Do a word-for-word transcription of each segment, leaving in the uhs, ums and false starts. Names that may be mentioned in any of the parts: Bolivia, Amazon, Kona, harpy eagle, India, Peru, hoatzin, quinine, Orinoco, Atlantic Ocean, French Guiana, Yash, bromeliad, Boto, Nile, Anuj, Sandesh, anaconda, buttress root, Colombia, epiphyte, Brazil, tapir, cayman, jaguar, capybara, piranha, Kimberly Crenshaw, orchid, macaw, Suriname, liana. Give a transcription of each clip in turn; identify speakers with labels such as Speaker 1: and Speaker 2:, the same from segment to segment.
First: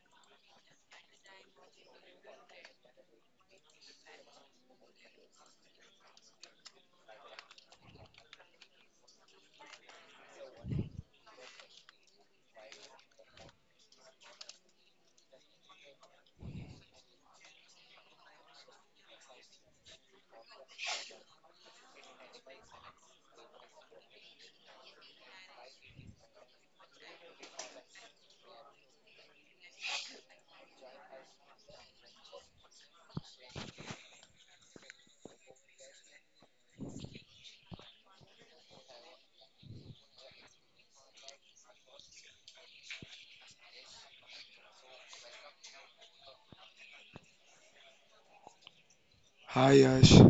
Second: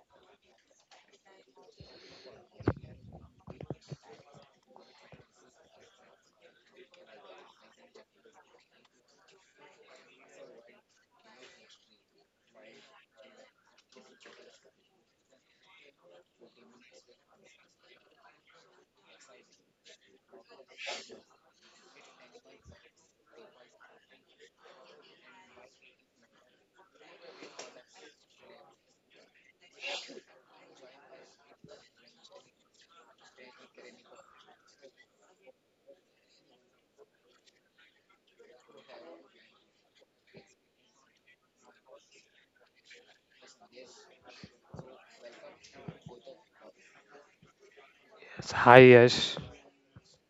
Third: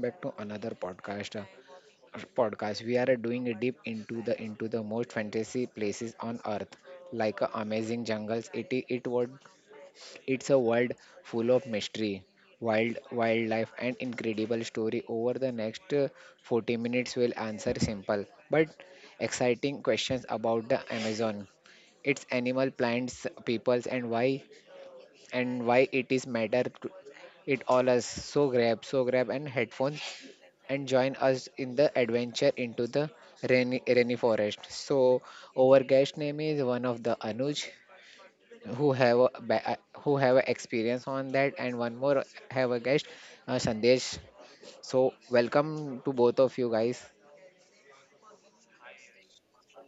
Speaker 1: back to another podcast. uh, Podcast. We are uh, doing a deep into the into the most fantasy places on earth, like uh, amazing jungles. It I- it would it's a world full of mystery, wild wildlife, and incredible story. Over the next uh, forty minutes, we'll answer simple but exciting questions about the Amazon, its animal, plants, peoples, and why and why it is matter. To, it all us so grab so grab and headphones and join us in the adventure into the rainy, rainy forest. So our guest name is one of the Anuj who have a, ba- uh, who have a experience on that and one more have a guest uh, Sandesh. So welcome to both of you guys.
Speaker 2: S- Hi Yash.
Speaker 3: Hi Yash.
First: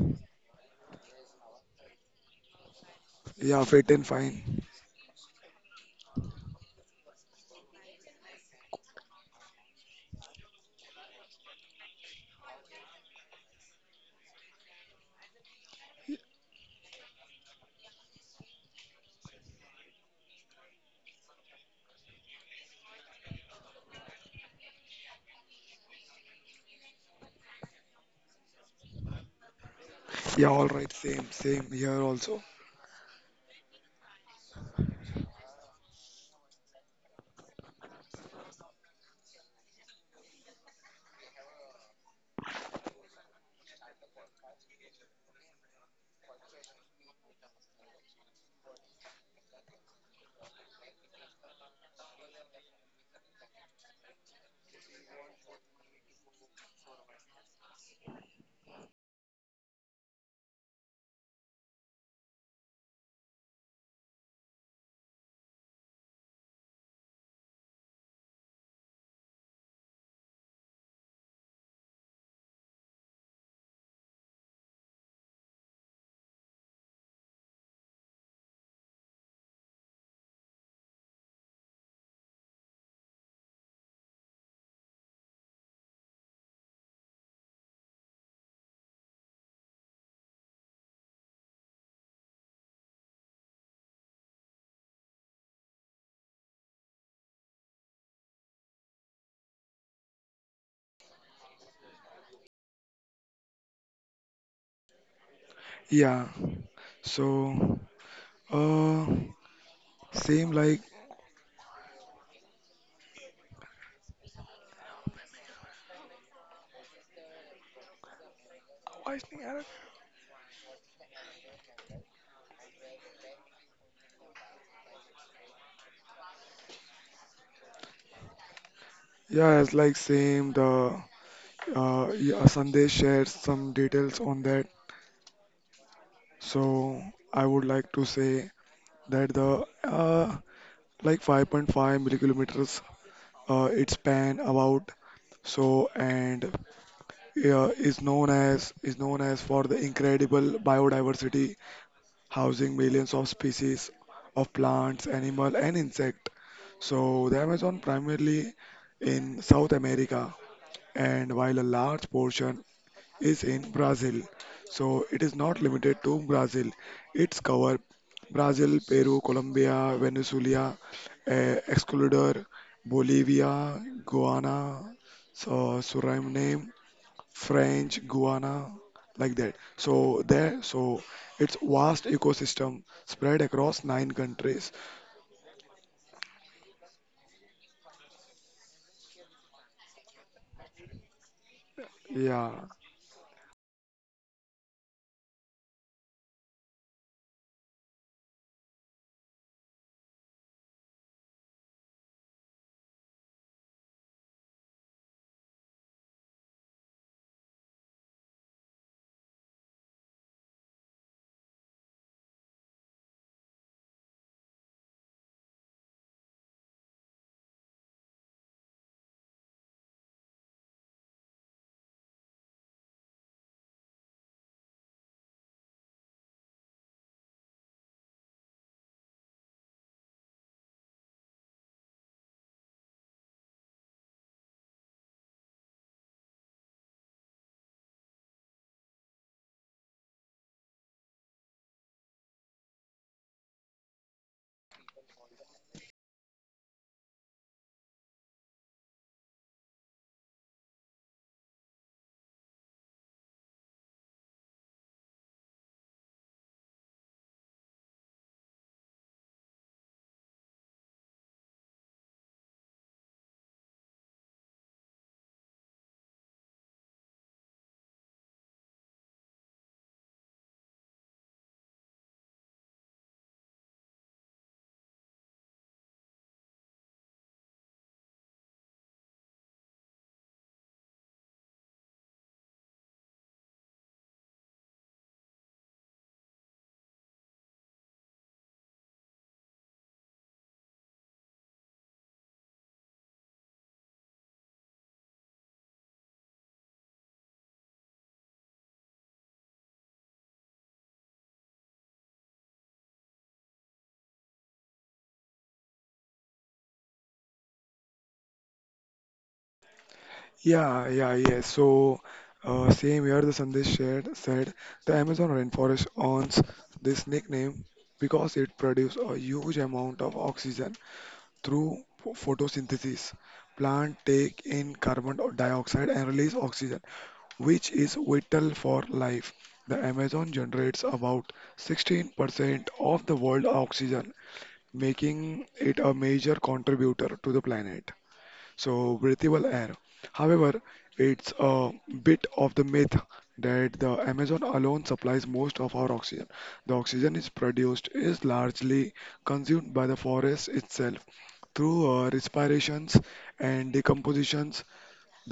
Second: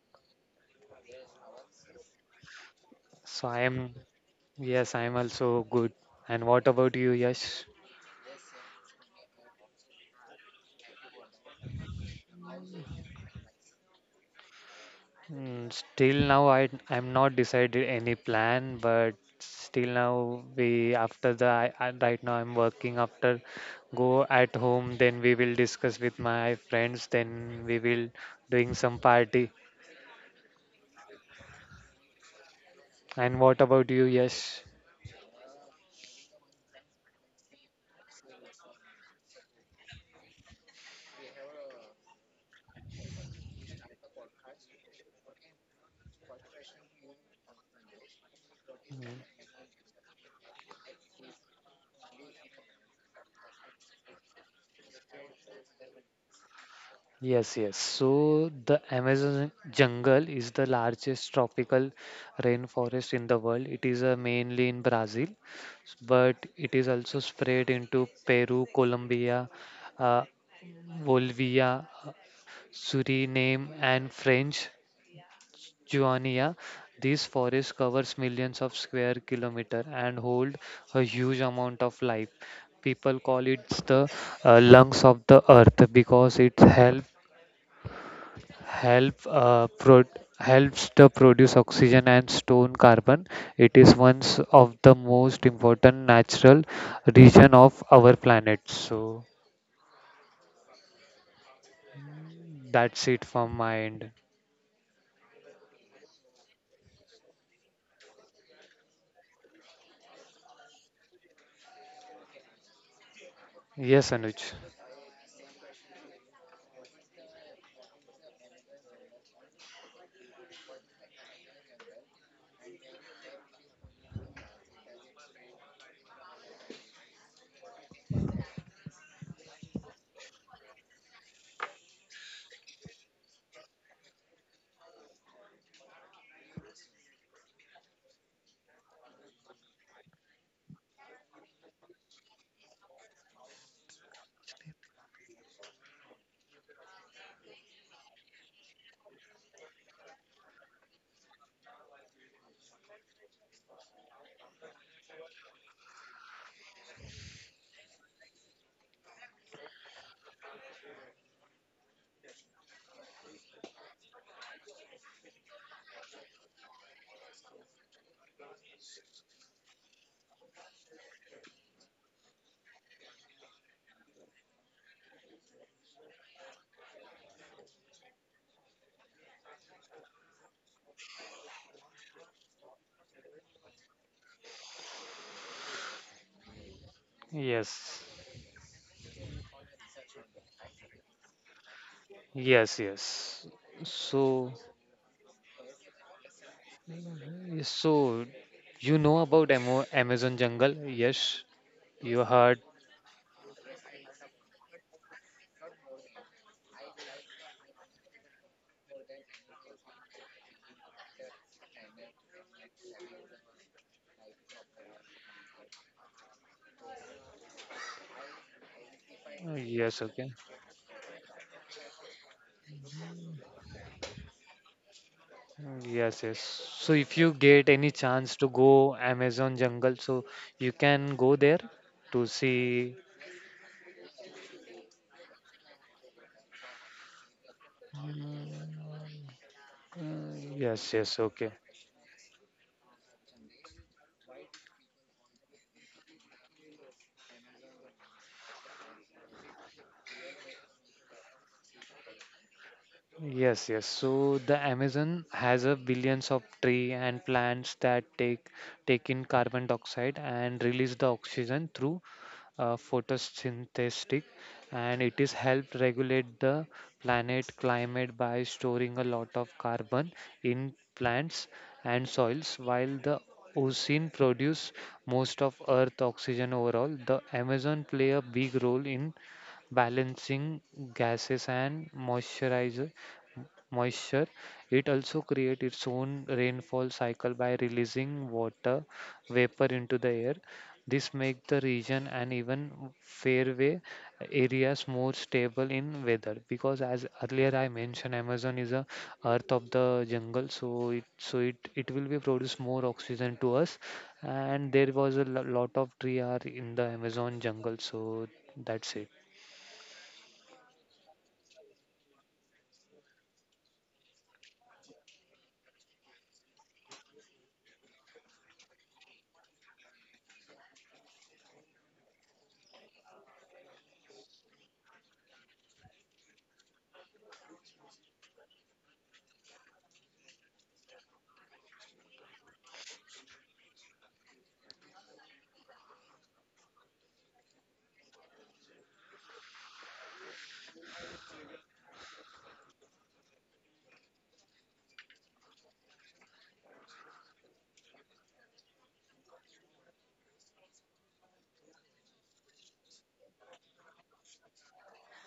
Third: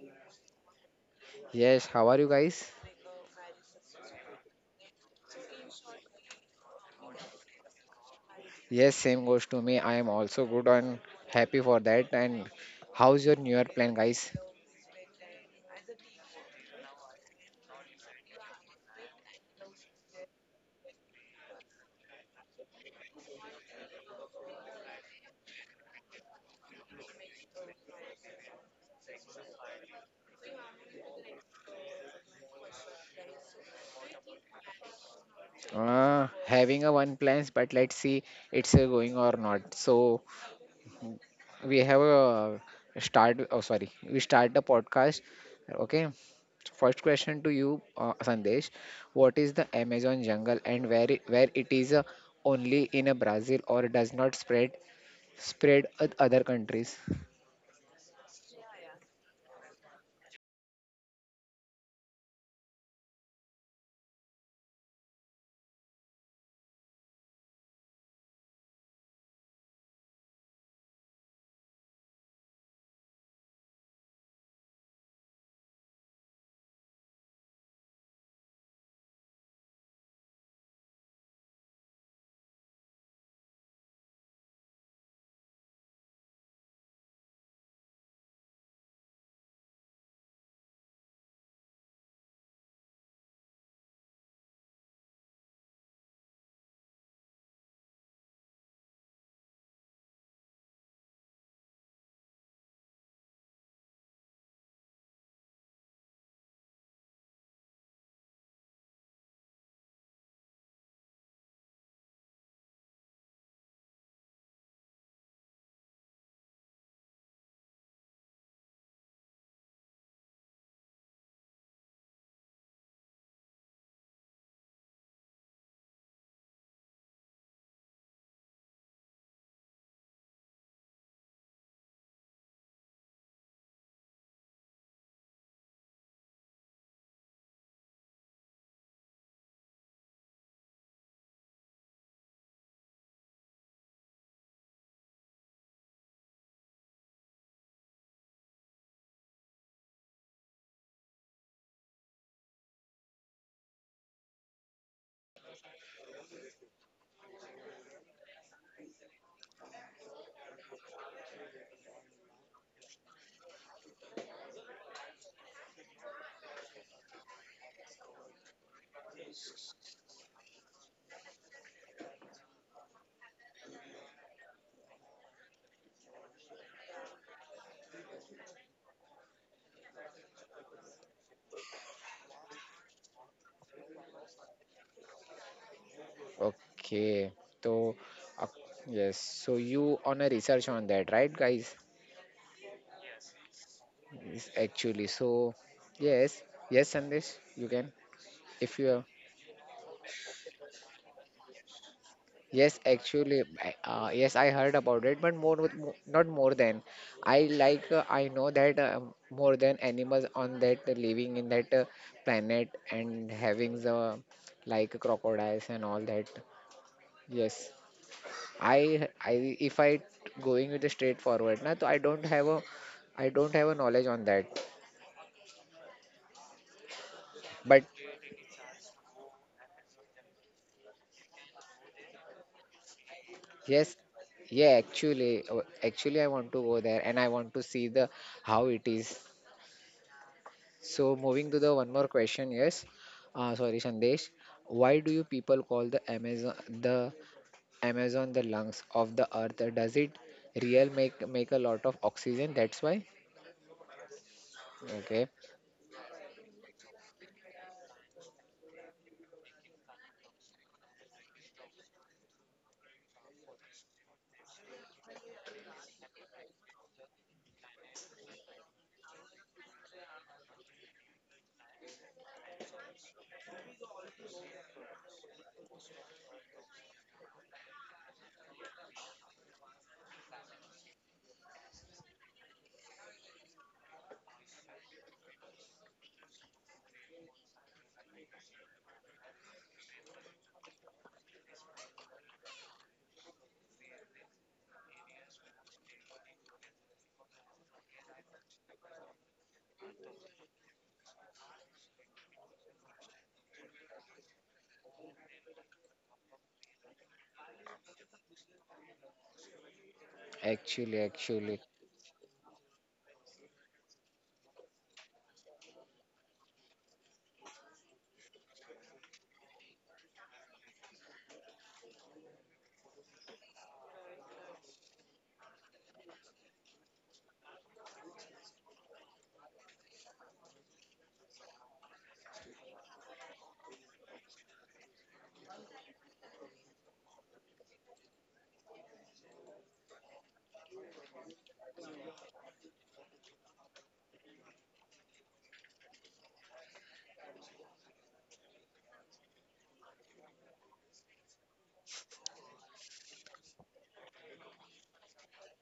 Speaker 1: Yes, how are you guys?
Speaker 2: So I
Speaker 3: Yeah, fit
Speaker 2: am.
Speaker 3: and fine.
Speaker 2: Yes, I am also good. And what about you, Yash?
Speaker 1: Yes, same goes to me. I am also good and happy for that. And how's your new year plan, guys?
Speaker 2: Mm, Still now I I'm not decided any plan, but still now we after the I, I- right now I'm working after go at home, then we will discuss with my friends, then we will doing some party.
Speaker 3: Yeah, all right. Same, same here also.
Speaker 2: And what about you, Yash?
Speaker 1: Uh, having a one plans, but let's see it's uh, going or not. So we have a start oh sorry we start the podcast. Okay, first question to you, uh, Sandesh.
Speaker 2: Hmm.
Speaker 1: What is the Amazon jungle and where it, where it is uh, only in a Brazil or does not spread spread at other countries?
Speaker 2: Yes, yes. So the Amazon jungle is the largest tropical rainforest in the world. It is uh, mainly in Brazil, s- but it is also spread into Peru, Colombia, uh, Bolivia, Suriname, and French Guiana. These forests covers millions of square kilometer and hold a huge amount of life. People call it the uh, lungs of the earth because it helps help uh, pro- helps to produce oxygen and store carbon. It is one of the most important natural region of our planet. So that's it from my end.
Speaker 3: Yeah. So, uh, same like
Speaker 2: Yes, Anuj.
Speaker 3: yeah, it's like same. The uh, yeah, Sandesh shared some details on that. So I would like to say that the uh, like five point five millikilometers uh, its span about so and uh, is known as is known as for the incredible biodiversity, housing millions of species of plants, animal, and insect. So the Amazon primarily in South America, and while a large portion is in Brazil. So it is not limited to Brazil. It's cover Brazil, Peru, Colombia, Venezuela, eh, Ecuador, Bolivia, Guyana, so Suriname, French Guiana, like that. So there, so it's vast ecosystem spread across nine countries.
Speaker 1: Okay, so
Speaker 2: Yes.
Speaker 1: uh, yes, so you on a research on that, right, guys?
Speaker 3: Yeah,
Speaker 2: Yes, yes.
Speaker 1: Yes,
Speaker 2: So,
Speaker 1: actually, so yes, yes, Sandesh, you can.
Speaker 2: so
Speaker 1: If you.
Speaker 2: you know about Amo- Amazon jungle? Yes, you
Speaker 1: Yes,
Speaker 2: heard.
Speaker 1: actually, I- uh, yes, I heard about it, but more with mo- not more than. I like uh, I know that uh, more than animals on that uh, living in that uh, planet and having the like crocodiles and all that. Yes, I I if I
Speaker 2: Yes, okay.
Speaker 1: going with the straightforward na, so I don't have a I don't have a knowledge on that.
Speaker 2: Yes, yes. So if you
Speaker 1: But
Speaker 2: get any chance to go Amazon jungle, so you can go there to see.
Speaker 1: yes, yeah, actually, uh, actually I want to go there and I want to see the how it is.
Speaker 2: Uh, yes,
Speaker 1: So
Speaker 2: yes,
Speaker 1: moving to
Speaker 2: okay.
Speaker 1: the one more question, yes. Uh, sorry, Sandesh. Why do you people call the Amazon the Amazon the lungs of the earth? Does it real make make a lot of oxygen? That's why.
Speaker 2: Yes, yes. So the
Speaker 1: Okay.
Speaker 2: Amazon has a billions of tree and plants that take take in carbon dioxide and release the oxygen through uh, photosynthetic, and it is helped regulate the planet climate by storing a lot of carbon in plants and soils, while the ocean produce most of earth oxygen. Overall, the amazon play a big role in balancing gases and moisturizer moisture. It also creates its own rainfall cycle by releasing water vapor into the air. This makes the region and even fairway areas more stable in weather, because as earlier I mentioned, Amazon is a earth of the jungle, so it so it, it will be produce more oxygen to us, and there was a lo- lot of tree are in the Amazon jungle. So that's it.
Speaker 1: Actually,
Speaker 3: yeah, yeah,
Speaker 1: actually.
Speaker 3: yeah. So uh, same here, the Sandesh shared said the Amazon rainforest earns this nickname because it produces a huge amount of oxygen through photosynthesis. Plants take in carbon dioxide and release oxygen, which is vital for life. The Amazon generates about sixteen percent of the world oxygen, making it a major contributor to the planet. So, breathable air. However, it's a bit of the myth that the Amazon alone supplies most of our oxygen. The oxygen is produced is largely consumed by the forest itself through uh, respirations and decompositions.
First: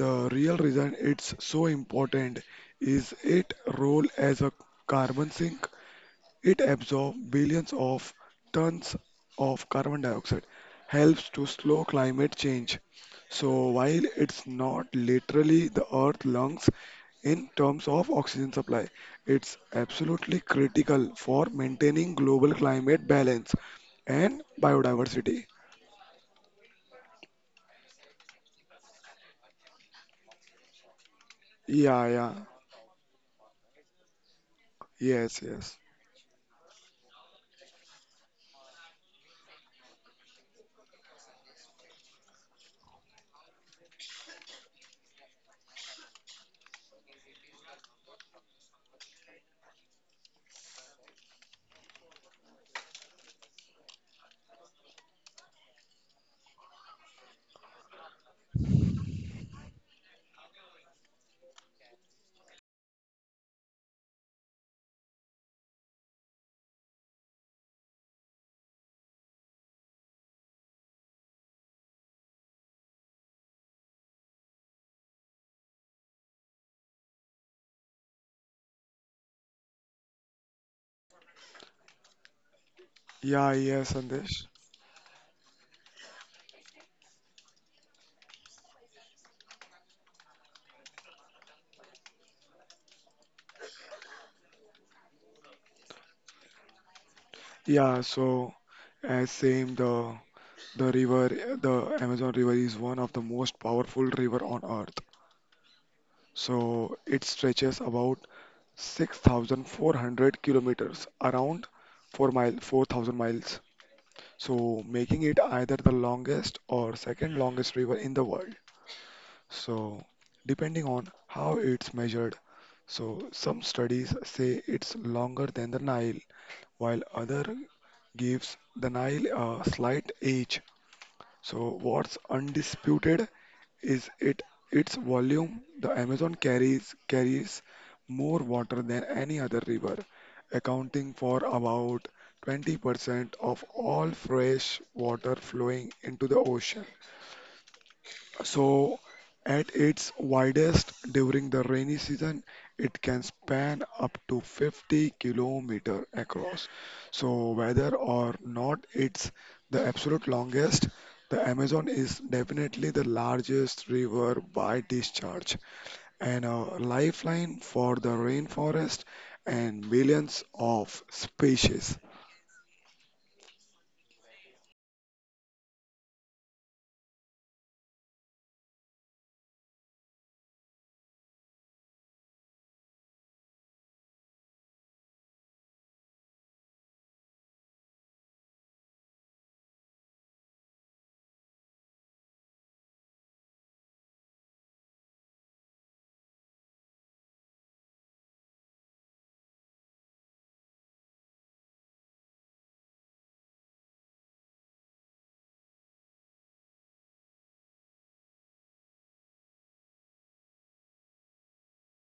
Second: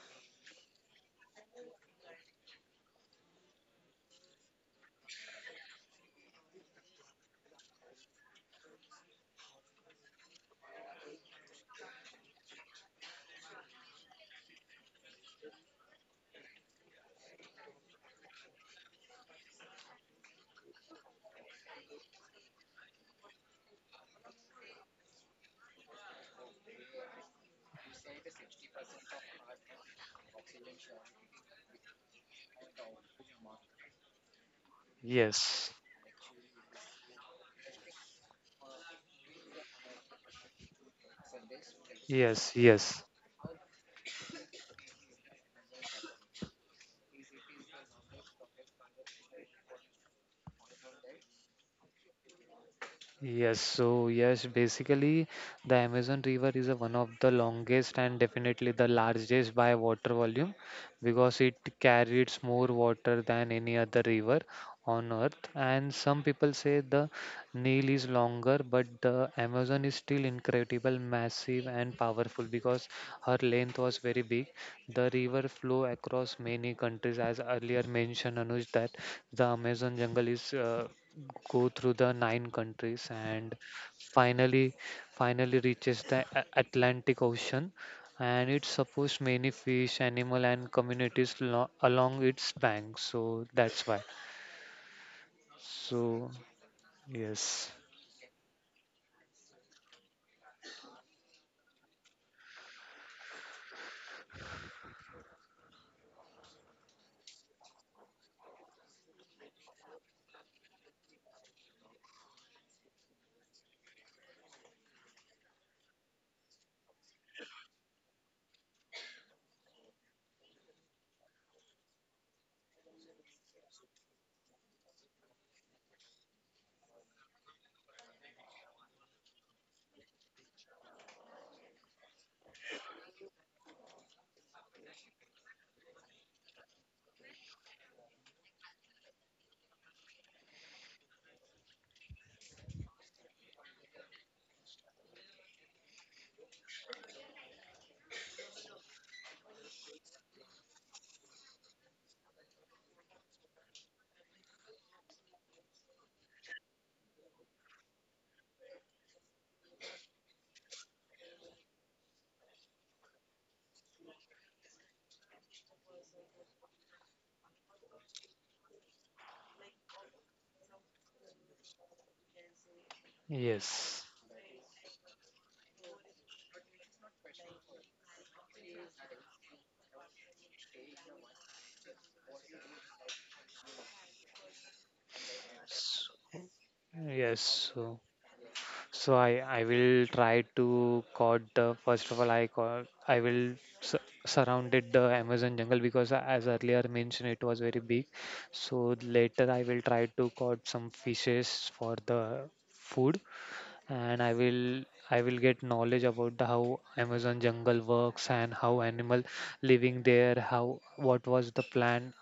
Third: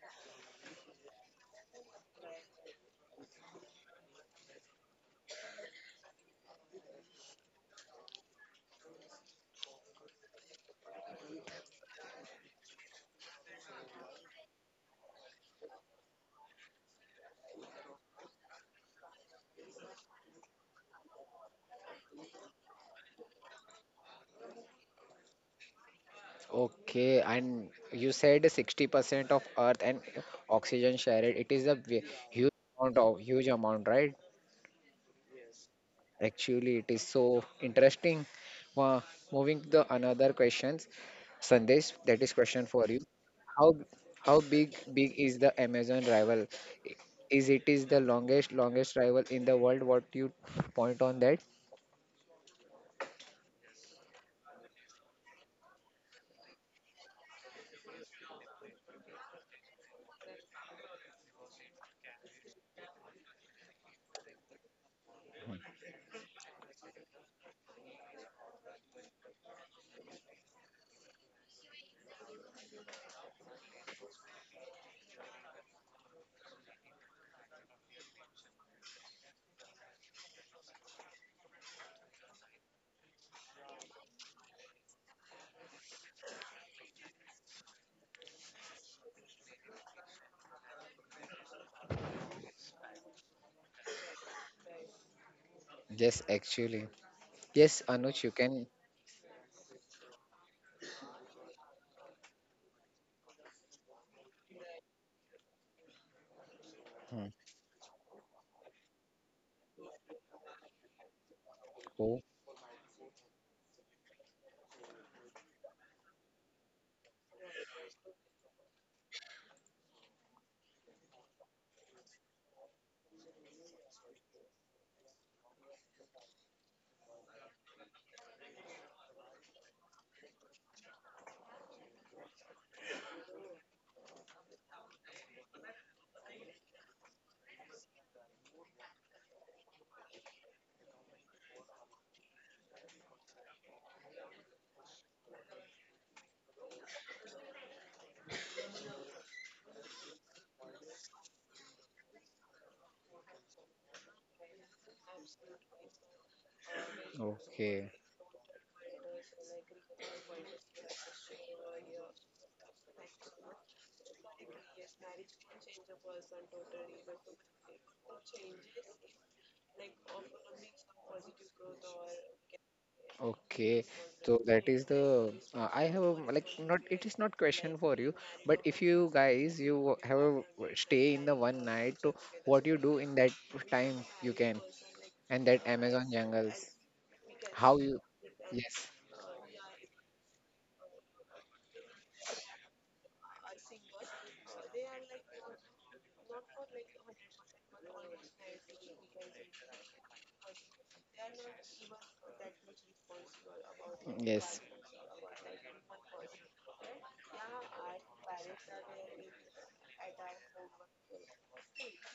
Speaker 3: The real reason it's so important is its role as a carbon sink. It absorbs billions of tons of carbon dioxide, helps to slow climate change. So while it's not literally the Earth's lungs in terms of oxygen supply, it's absolutely critical for maintaining global climate balance and biodiversity.
Speaker 1: Okay. And you said sixty percent of earth and oxygen share it. It is a ve-
Speaker 3: Yeah, yeah,
Speaker 1: huge amount of huge amount, right?
Speaker 3: yes,
Speaker 2: Yes,
Speaker 3: yes.
Speaker 1: Actually, it is so interesting. Wow. Moving to another questions, Sandesh, that is
Speaker 2: yes,
Speaker 1: question for you.
Speaker 2: yes.
Speaker 1: How how big big is the Amazon rival? Is it is the longest longest rival in the world? What you point on that?
Speaker 2: Yes, so yes, basically the Amazon River is a one of the longest and definitely the largest by water volume, because it carries more water than any other river on earth. And some people say the Nile is longer, but the Amazon is still incredible, massive and powerful, because her length was very big. The river flow across many countries, as earlier mentioned, Anuj, that the Amazon jungle is uh, go through the nine countries,
Speaker 3: Yeah,
Speaker 2: and
Speaker 3: yes, Sandesh.
Speaker 2: finally finally reaches the A- Atlantic Ocean, and it supports many fish, animal and communities lo- along its banks. So that's why.
Speaker 1: Yes,
Speaker 2: So
Speaker 1: actually.
Speaker 2: yes,
Speaker 1: Yes,
Speaker 3: Yeah,
Speaker 1: Anuj, you
Speaker 3: so
Speaker 1: can.
Speaker 3: as same the the river the Amazon River is one of the most powerful river on earth. So
Speaker 1: Hmm.
Speaker 3: it stretches about six thousand four hundred kilometers, around
Speaker 1: Oh,
Speaker 3: four mile four thousand miles. So making it either the longest or second longest river in the world. So depending on how it's measured. So some studies say it's longer than the Nile, while other gives the Nile a slight edge. So what's undisputed is it its volume. The Amazon carries carries more water than any other river, accounting for about twenty percent of all fresh water flowing into the ocean. So, at its widest during the rainy season, it can span up to fifty kilometer across. So, whether
Speaker 1: okay.
Speaker 3: or not it's the absolute longest, the Amazon is definitely the largest river by discharge and a lifeline for the rainforest and millions of species.
Speaker 1: Okay,
Speaker 2: yes,
Speaker 1: so that is the uh, I have a, like, not it is not question for you, but if you guys you have a stay in the one night, so what you do in that time you can and that
Speaker 2: S-
Speaker 1: Amazon jungles,
Speaker 2: yes.
Speaker 1: how
Speaker 2: So
Speaker 1: you, yes,
Speaker 2: So I I will try to caught the first of all, I caught I will su- surrounded the Amazon jungle, because a- as earlier mentioned it was very big. So later I will try to caught some fishes for the food, and I
Speaker 1: yes.
Speaker 2: will I will get knowledge about the how Amazon jungle works and how animal living there, how what was the plan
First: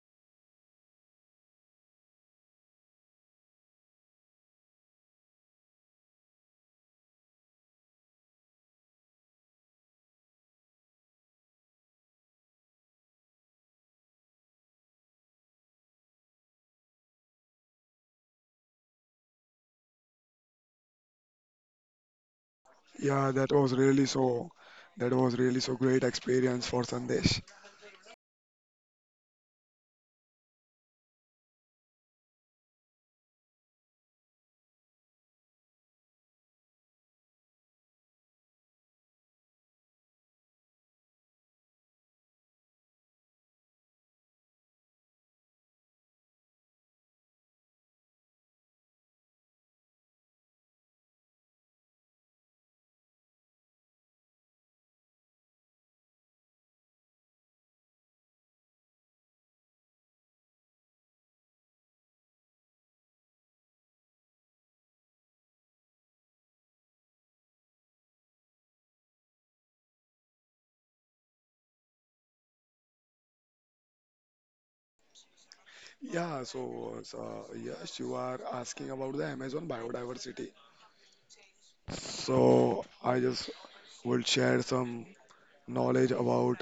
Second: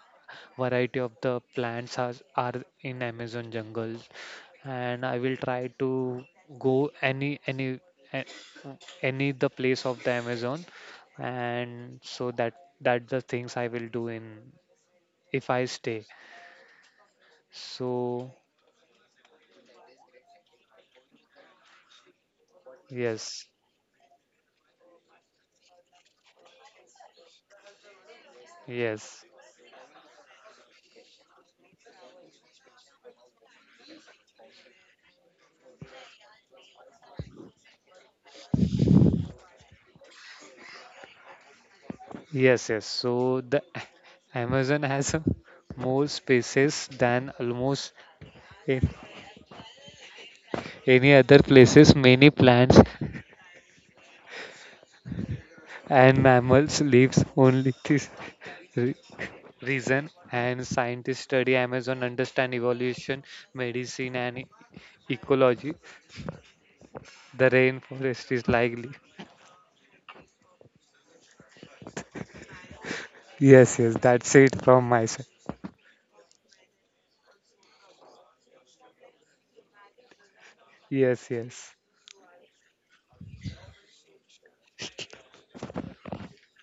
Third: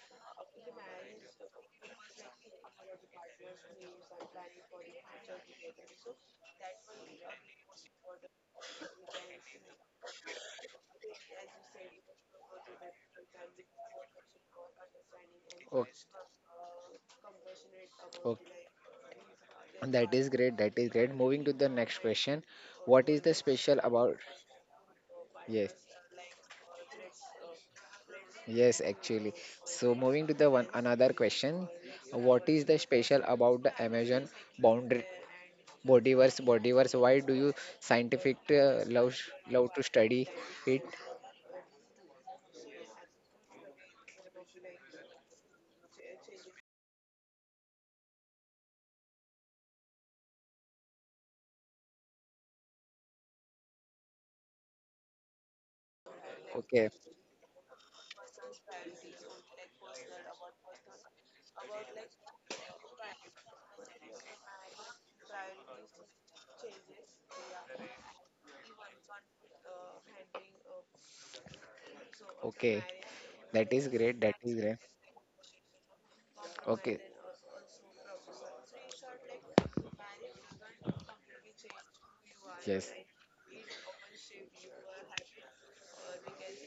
Speaker 2: variety of the plants are, are in Amazon jungles, and I will try to go any any a- any the place of the Amazon, and so that that the things I will do in if I
Speaker 1: Okay,
Speaker 2: stay. So
Speaker 1: okay, that is great, that is great. Moving to the next question, what is
Speaker 3: Yeah,
Speaker 1: the
Speaker 2: yes,
Speaker 3: that was
Speaker 1: special
Speaker 3: really
Speaker 1: about,
Speaker 3: so that was really
Speaker 1: yes,
Speaker 3: so great experience for Sandesh.
Speaker 1: yes,
Speaker 2: yes,
Speaker 1: actually. So moving to the one another question, what is the special about the Amazon boundary? Bodyverse, Bodyverse, why do you scientific uh, love sh- love to study it?
Speaker 2: yes, yes. So the A- Amazon has a more spaces than almost a- any other places. Many plants and mammals
Speaker 1: Okay,
Speaker 2: lives only this re- reason, and scientists study amazon understand evolution, medicine and e- ecology. The rainforest is likely,
Speaker 1: okay, that
Speaker 2: yes,
Speaker 1: is
Speaker 2: yes,
Speaker 1: great. That
Speaker 2: that's
Speaker 1: is
Speaker 2: it
Speaker 1: great.
Speaker 2: from my side.
Speaker 3: Yeah,
Speaker 1: Okay,
Speaker 3: so, so yes, you are asking about the Amazon biodiversity.
Speaker 2: Yes, yes,
Speaker 3: So
Speaker 1: yes.
Speaker 3: I just will share some knowledge about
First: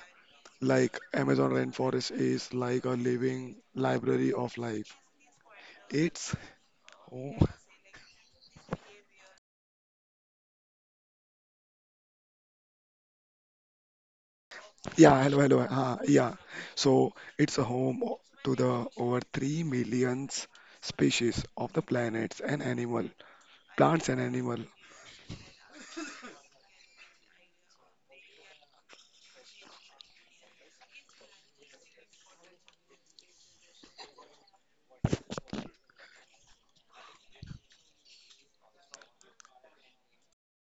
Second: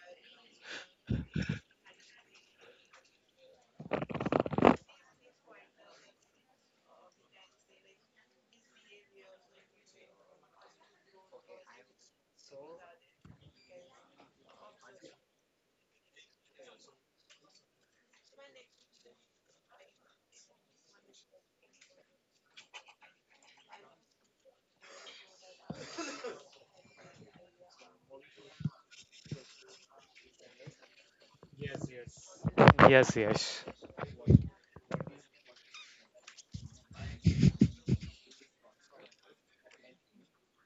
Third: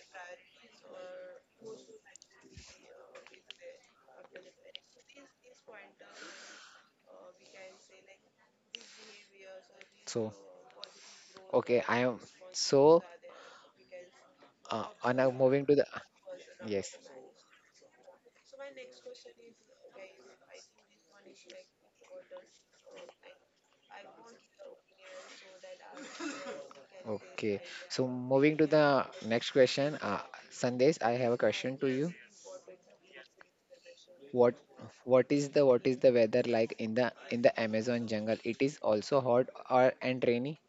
Speaker 3: like Amazon rainforest is like a living library of life. It's. Oh,
Speaker 1: So, okay, I am. So, uh, on
Speaker 3: yeah,
Speaker 1: a-
Speaker 3: hello, hello,
Speaker 1: moving to the,
Speaker 3: uh, yeah.
Speaker 1: yes.
Speaker 3: So it's a home o- to the over three millions species of the planets and animal, plants and animal.
Speaker 1: Okay, so moving to the next question, uh, Sandesh, I have a question to you.
Speaker 2: yes, yes.
Speaker 1: What what is the what is the weather like in the in the Amazon jungle? It is also hot or and rainy?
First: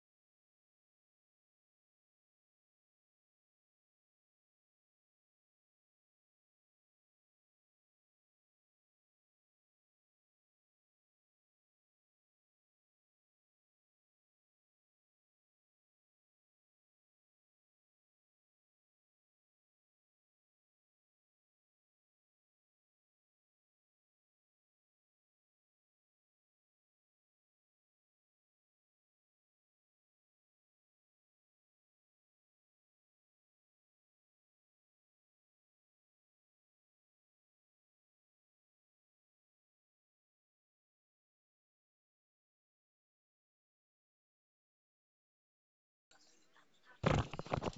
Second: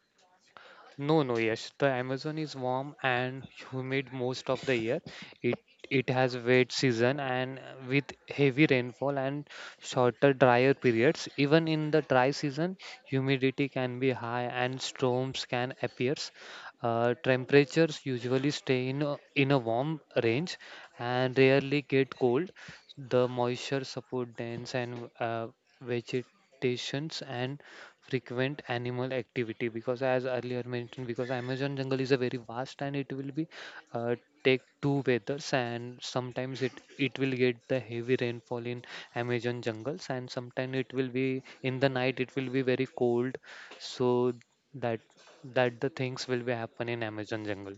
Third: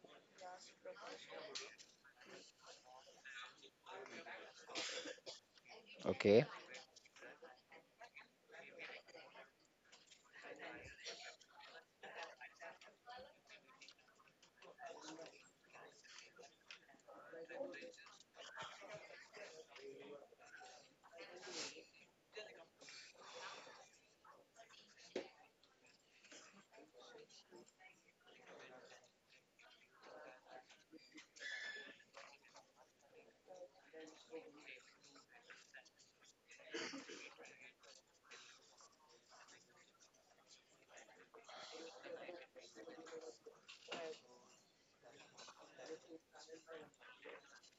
Speaker 2: No, no, yes. The Amazon is warm and humid most of the year. It it has
Speaker 1: Okay.
Speaker 2: wet season and uh, with heavy rainfall and shorter drier periods. Even in the dry season, humidity can be high and storms can appear. Uh, temperatures usually stay in a, in a warm range and rarely get cold. The moisture support dense and uh, vegetations and frequent animal activity, because as earlier mentioned, because amazon jungle is a very vast, and it will be uh, take two weathers, and sometimes it it will get the heavy rainfall in amazon jungles, and sometimes it will be in the night it will be very cold, so that that the things will be happen in amazon jungle.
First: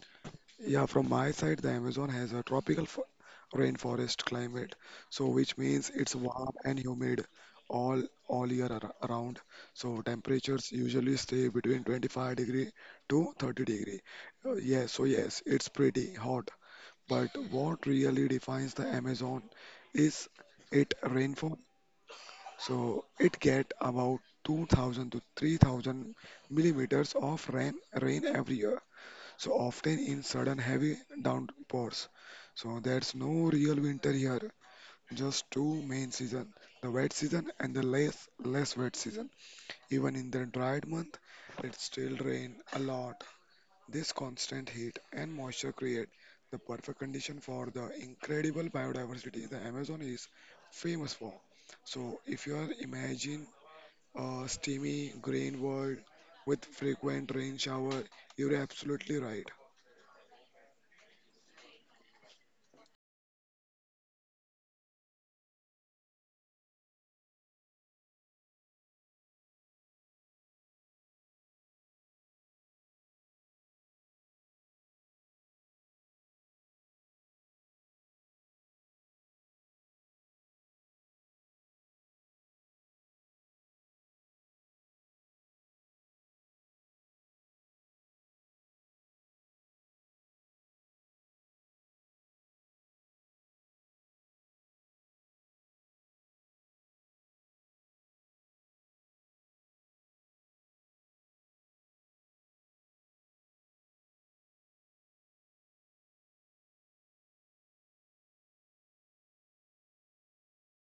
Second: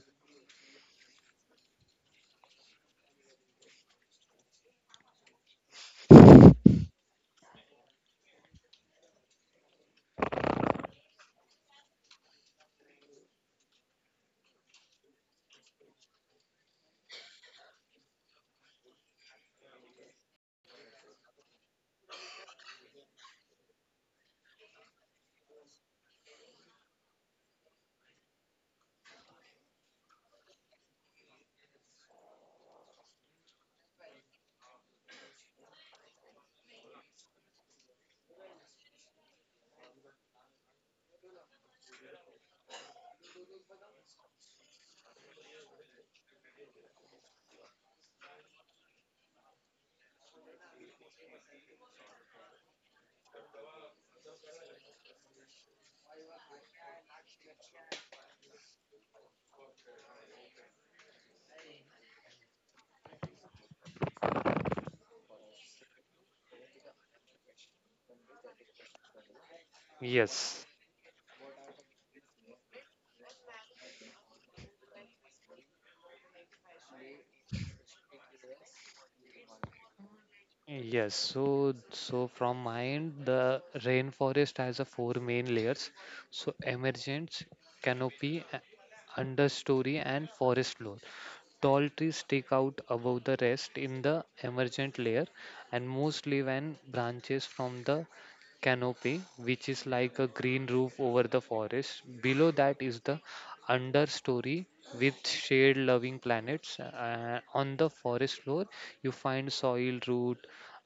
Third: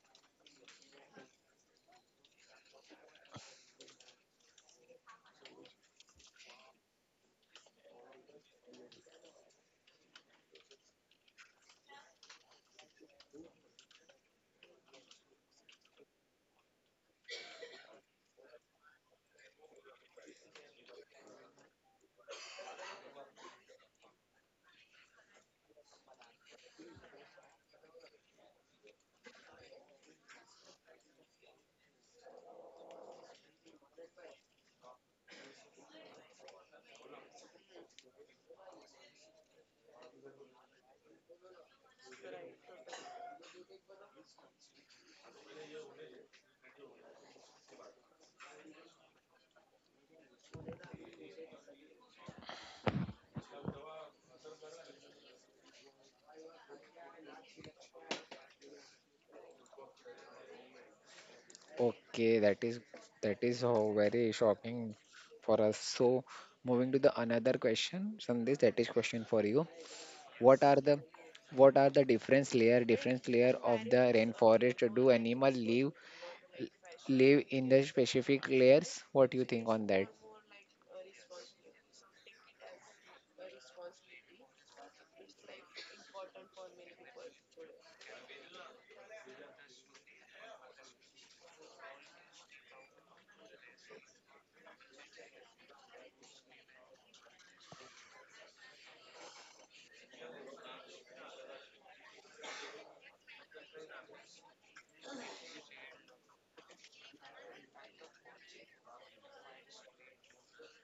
Speaker 3: Yeah, from my side, the Amazon has a tropical fo- rainforest climate, so which means it's warm and humid all all year ar- around. So temperatures usually stay between twenty five degree to thirty degree. Uh, yes, so yes, it's pretty hot. But what really defines the Amazon is its rainfall. So it get about two thousand to three thousand millimeters of rain rain every year so often in sudden heavy downpours. So there's no real winter here, just two main season, the wet season and the less less wet season. Even in the dried month, it still rain a lot. This constant heat and moisture create the perfect condition for the incredible biodiversity the Amazon is famous for. So if you are imagine a steamy green world with frequent rain shower, you're absolutely right.
Speaker 1: Okay, that is that is oh, very shocking for us. So, moving to the another question, Sandesh, that is question for you. What
Speaker 2: Yes.
Speaker 1: are the what are the difference layer difference layer of the rainforest? Do animal live live in the specific layers? What do you think on that?
Speaker 2: Yes, so so from my end, the rainforest has a four main layers. So emergence, canopy, a- understory, and forest floor. Tall trees stick out above the rest in the emergent layer, and most leaves and branches from the canopy, which is like a green roof over the forest. Below that is the understory with shade loving planets. Uh, on the forest floor, you find soil root,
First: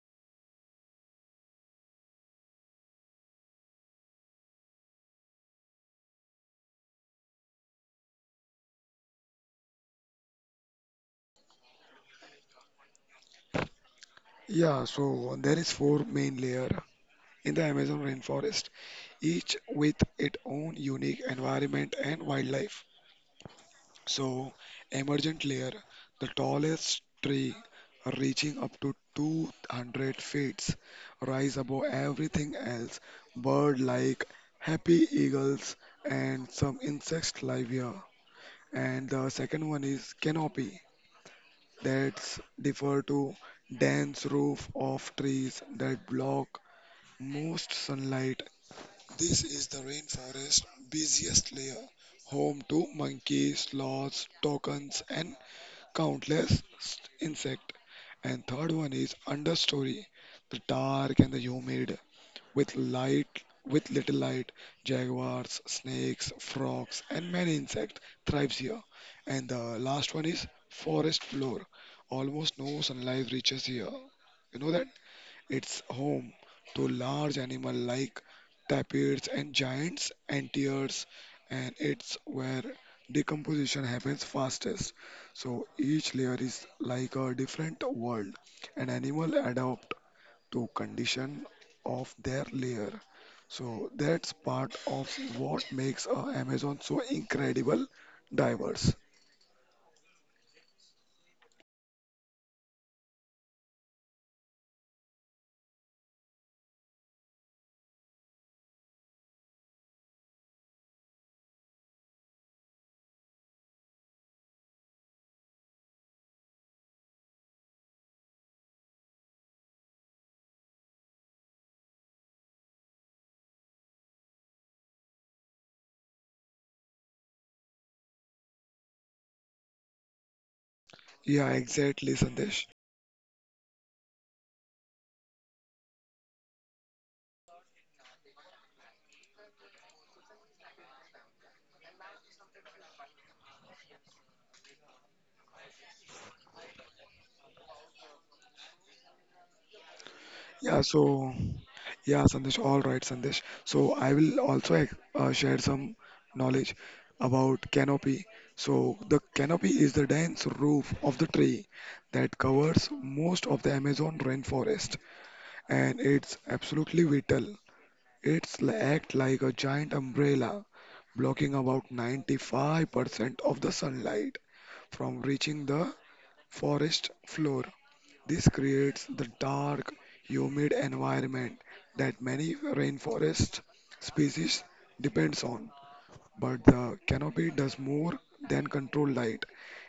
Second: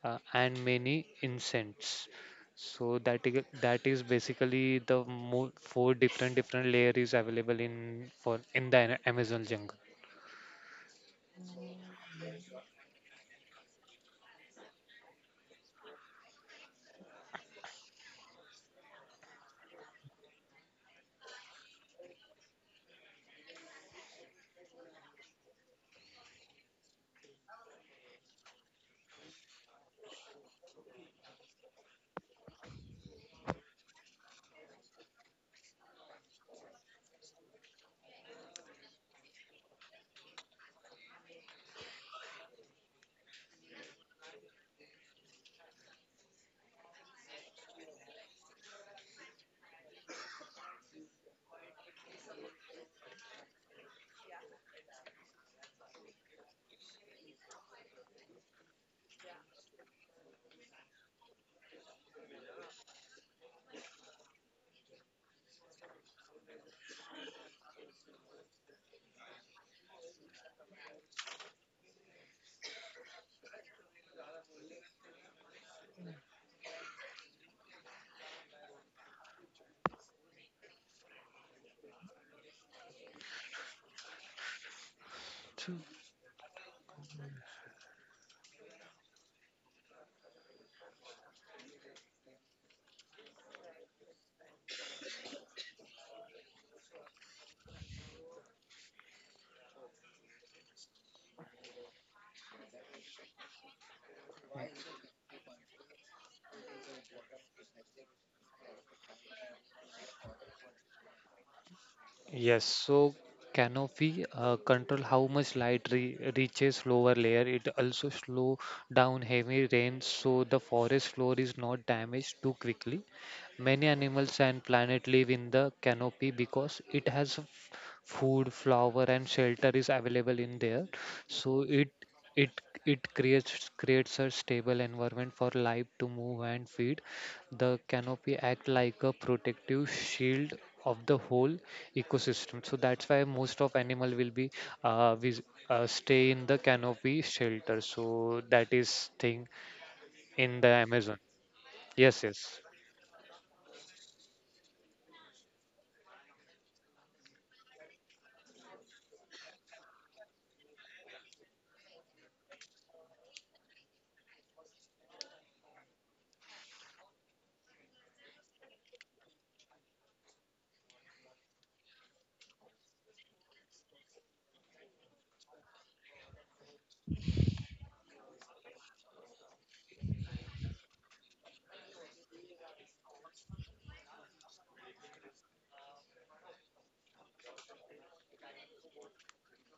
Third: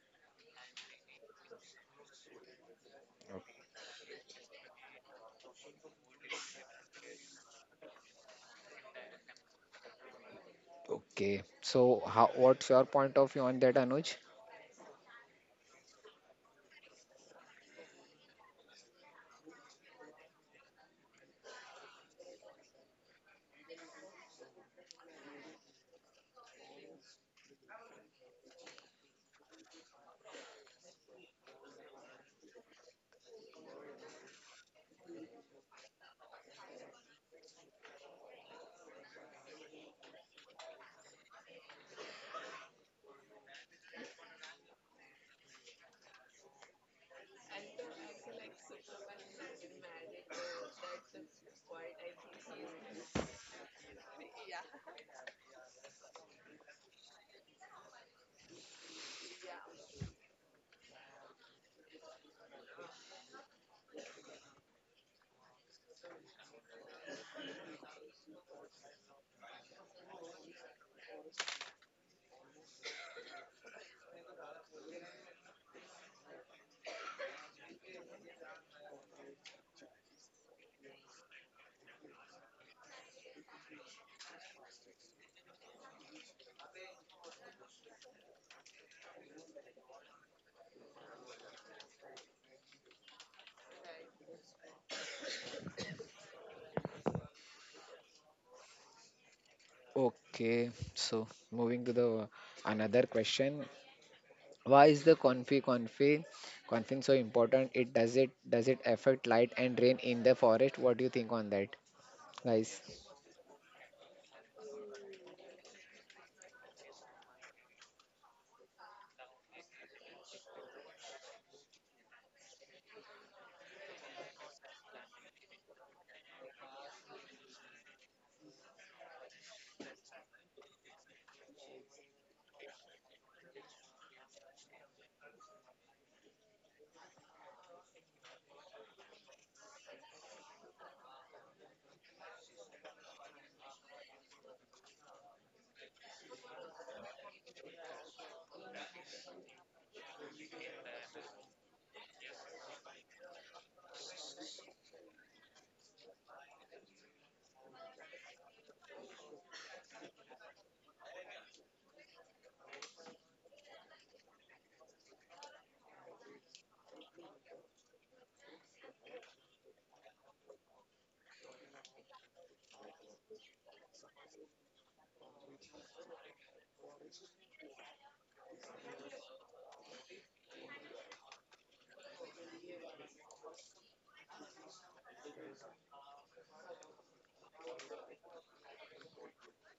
Speaker 2: uh, and many incense. So that is, that is basically the mo four different different layer is available in for in the Ana- Amazon jungle.
Speaker 1: Okay, so how, what's your point of view on that, Anuj?
Speaker 3: Yeah, so there is four main layer in the Amazon rainforest, each with its own unique environment and wildlife. So, emergent layer, the tallest tree reaching up to two hundred feet, rise above everything else. Bird like happy eagles and some insects live here. And the second one is canopy, that's defer to dense roof of trees that block most sunlight. This is the rainforest busiest layer, home to monkeys, sloths, toucans, and countless st- insect. And third one is understory, the dark and the humid, with light, with little light. Jaguars, snakes, frogs, and many insect thrives here. And the last one is forest floor. Almost no sunlight reaches here. You know that? It's home to large animals like tapirs and giants anteaters, and it's where decomposition happens fastest. So
Speaker 2: So,
Speaker 3: each layer is like a different world, and animal adapt to condition of their layer. So that's part of what makes uh, Amazon so incredible diverse.
Speaker 1: Okay, so moving to the another question, why is the confi confi confin so important? It does it does it affect light and rain in the forest? What do you think on that,
Speaker 2: yes,
Speaker 1: guys?
Speaker 2: so canopy uh, control how much light re reaches lower layer. It also slow down heavy rain, so the forest floor is not damaged too quickly. Many animals and plants live in the canopy because it has f- food, flower, and shelter is available in there.
Speaker 3: Yeah,
Speaker 2: So it
Speaker 3: exactly,
Speaker 2: it
Speaker 3: Sandesh.
Speaker 2: it creates creates a stable environment for life to move and feed. The canopy act like a protective shield of the whole ecosystem. So that's why most of animal will be uh, vis- uh, stay in the canopy shelter. So that is thing in the
Speaker 3: Yeah,
Speaker 2: Amazon.
Speaker 3: so. Yeah,
Speaker 2: Yes,
Speaker 3: Sandesh.
Speaker 2: yes,
Speaker 3: All right, Sandesh. So I will also uh, share some knowledge about canopy. So the canopy is the dense roof of the tree that covers most of the Amazon rainforest, and it's absolutely vital. It's li- act like a giant umbrella, blocking about ninety five percent of the sunlight from reaching the forest floor. This creates the dark, humid environment that many rainforest species depends on. But the canopy does more than control light.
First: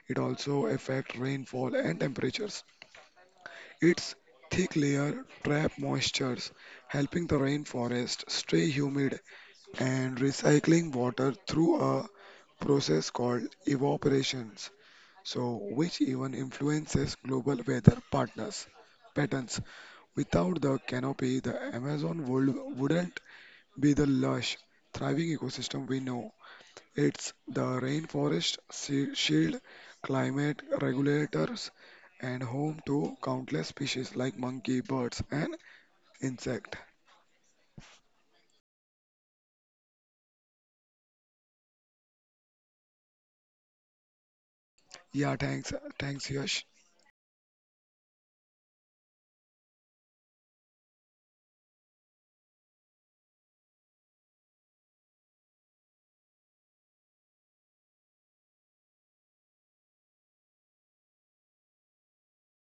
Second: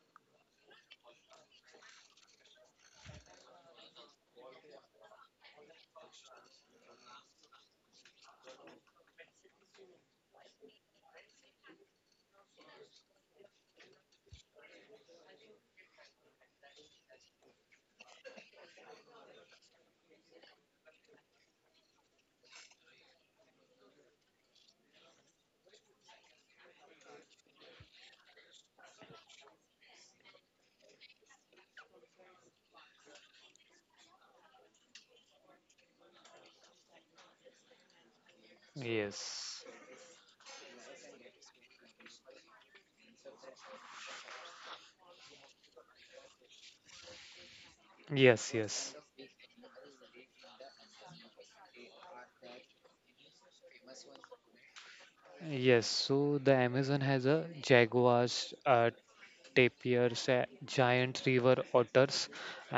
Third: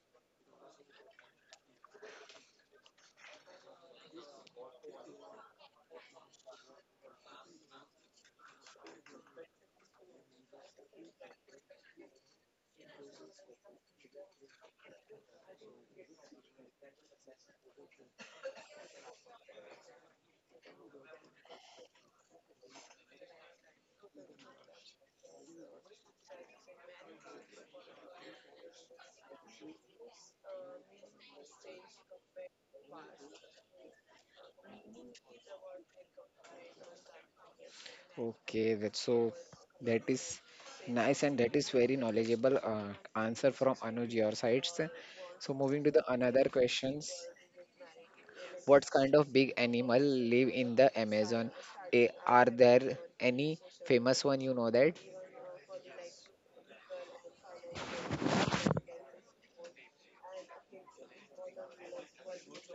Speaker 3: It also affects rainfall and temperatures. Its thick layer trap moistures, helping the rainforest stay humid and recycling water through a process called evaporation so which even influences global weather partners patterns. Without the canopy, the Amazon would, wouldn't be the lush, thriving ecosystem we know. It's the rainforest shi- shield, climate regulators, and home to countless species like monkey, birds, and insect.
Speaker 1: Okay, that's so,
Speaker 2: yes.
Speaker 1: that is nice and that is very knowledgeable uh, answer from Anuj your sides.
Speaker 3: Yeah,
Speaker 1: So
Speaker 3: thanks,
Speaker 1: moving to the
Speaker 3: thanks,
Speaker 1: another
Speaker 3: Yash.
Speaker 1: questions.
Speaker 2: Yes,
Speaker 1: What
Speaker 2: yes,
Speaker 1: kind of big animal live in the Amazon? Eh, are there any famous one you know that?
Speaker 2: yes. So the Amazon has a jaguars, uh, tapirs, uh, giant river otters,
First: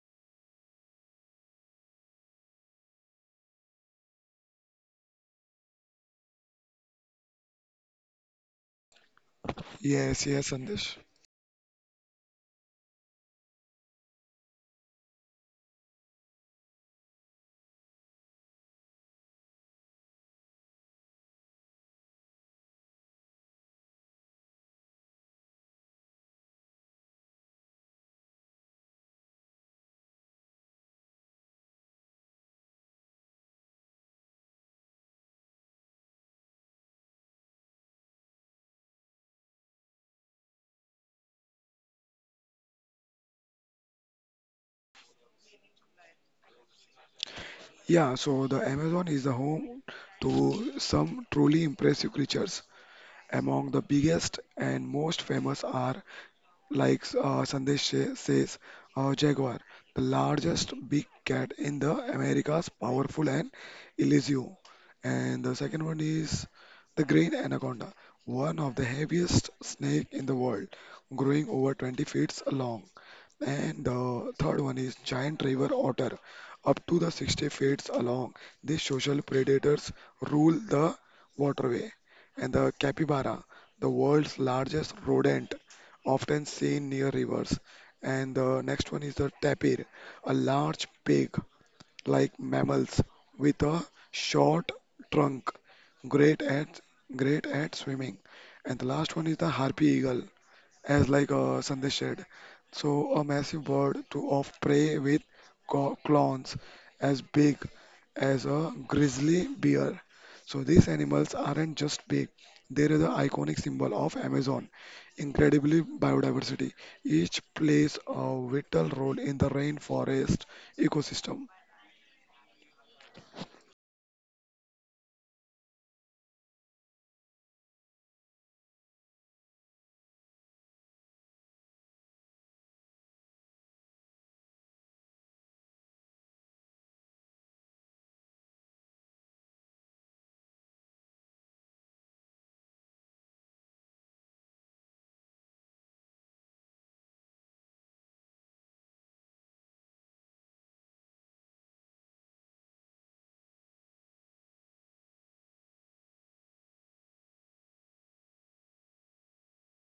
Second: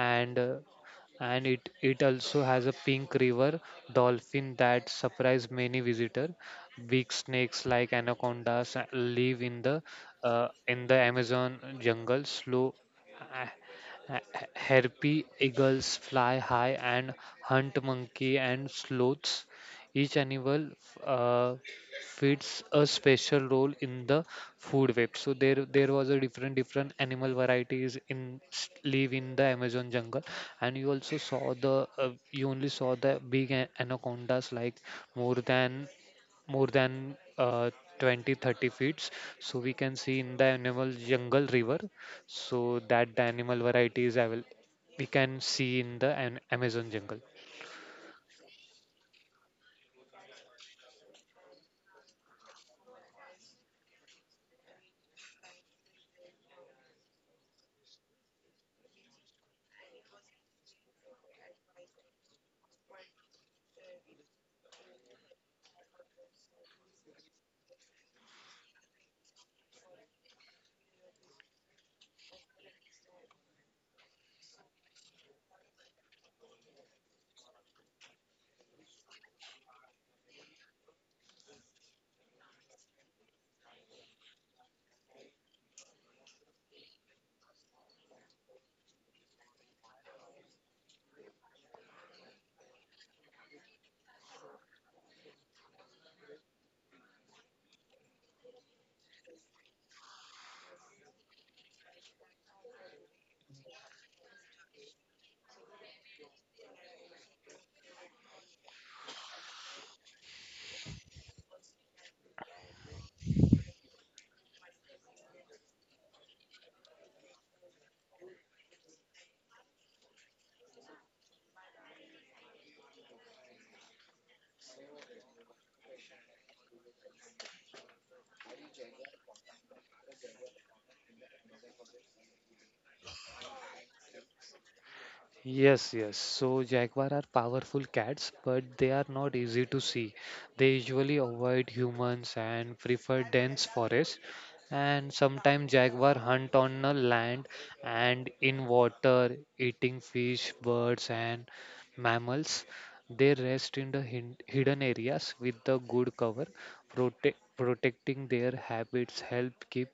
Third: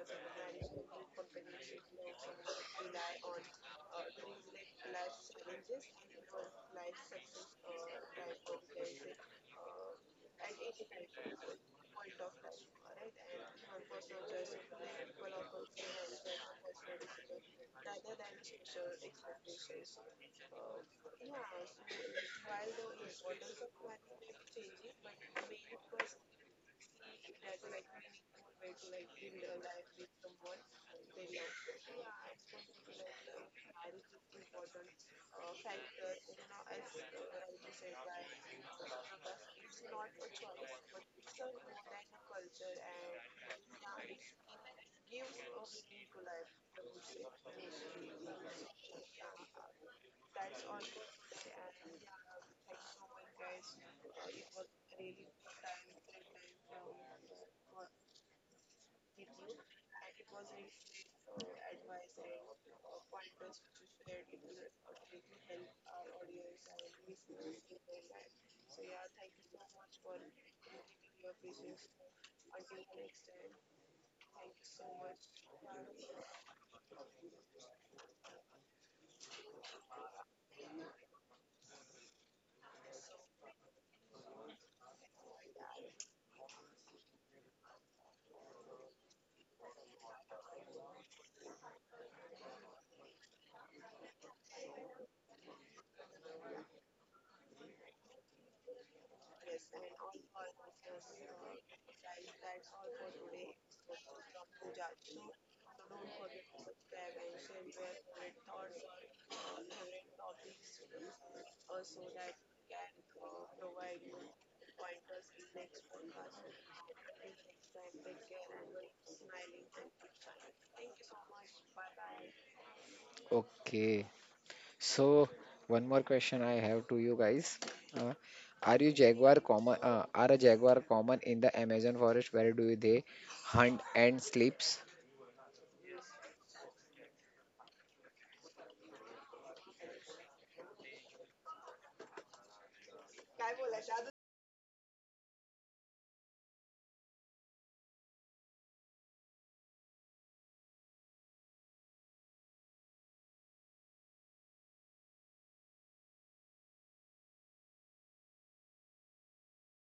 Speaker 2: and uh, and it it also has a pink river dolphin that surprise many visitor. Big snakes like anacondas uh, live in the
Speaker 3: Yes, yes,
Speaker 2: uh, in the
Speaker 3: Sandesh.
Speaker 2: Amazon jungle. Slow, uh, Ha- ha- Harpy eagles fly high and hunt monkey and sloths. Each animal uh, fits a special role in the food web. So there, there was a different, different animal varieties in s- live in the Amazon jungle, and you also saw the, uh, you only saw the big a- anacondas like more than more than uh, twenty thirty feet, so we can see in the animal jungle river, so that the animal varieties I will we can see in the an Amazon jungle.
Speaker 3: Yeah, so the Amazon is the home to some truly impressive creatures. Among the biggest and most famous are, like uh, Sandesh sa- says, uh, jaguar, the largest big cat in the Americas, powerful and elusive. And the second one is the green anaconda, one of the heaviest snake in the world, growing over twenty feet long. And the third one is giant river otter, up to the sixty feet long. These social predators rule the waterway. And the capybara, the world's largest rodent, often seen near rivers. And the next one is the tapir, a large pig like mammals with a short trunk, great at great at swimming. And the last one is the harpy eagle, as like uh, Sandesh said. So a massive bird to of prey with co- claws as big as a grizzly bear. So these animals aren't just big; they are the iconic symbol of Amazon. Incredibly biodiversity. Each plays a vital role in the rainforest ecosystem.
Speaker 1: Okay. So one more question I have to you guys. Uh, are you jaguar common uh, are a jaguar common in the Amazon forest, where do they hunt and sleeps?
Speaker 2: Yes, yes. So jaguar are powerful cats, but they are not easy to see. They usually avoid humans and prefer dense forest. And sometimes jaguar hunt on the land and in water, eating fish, birds, and mammals. They rest in the hin- hidden areas with the good cover. Prote- protecting their habits help keep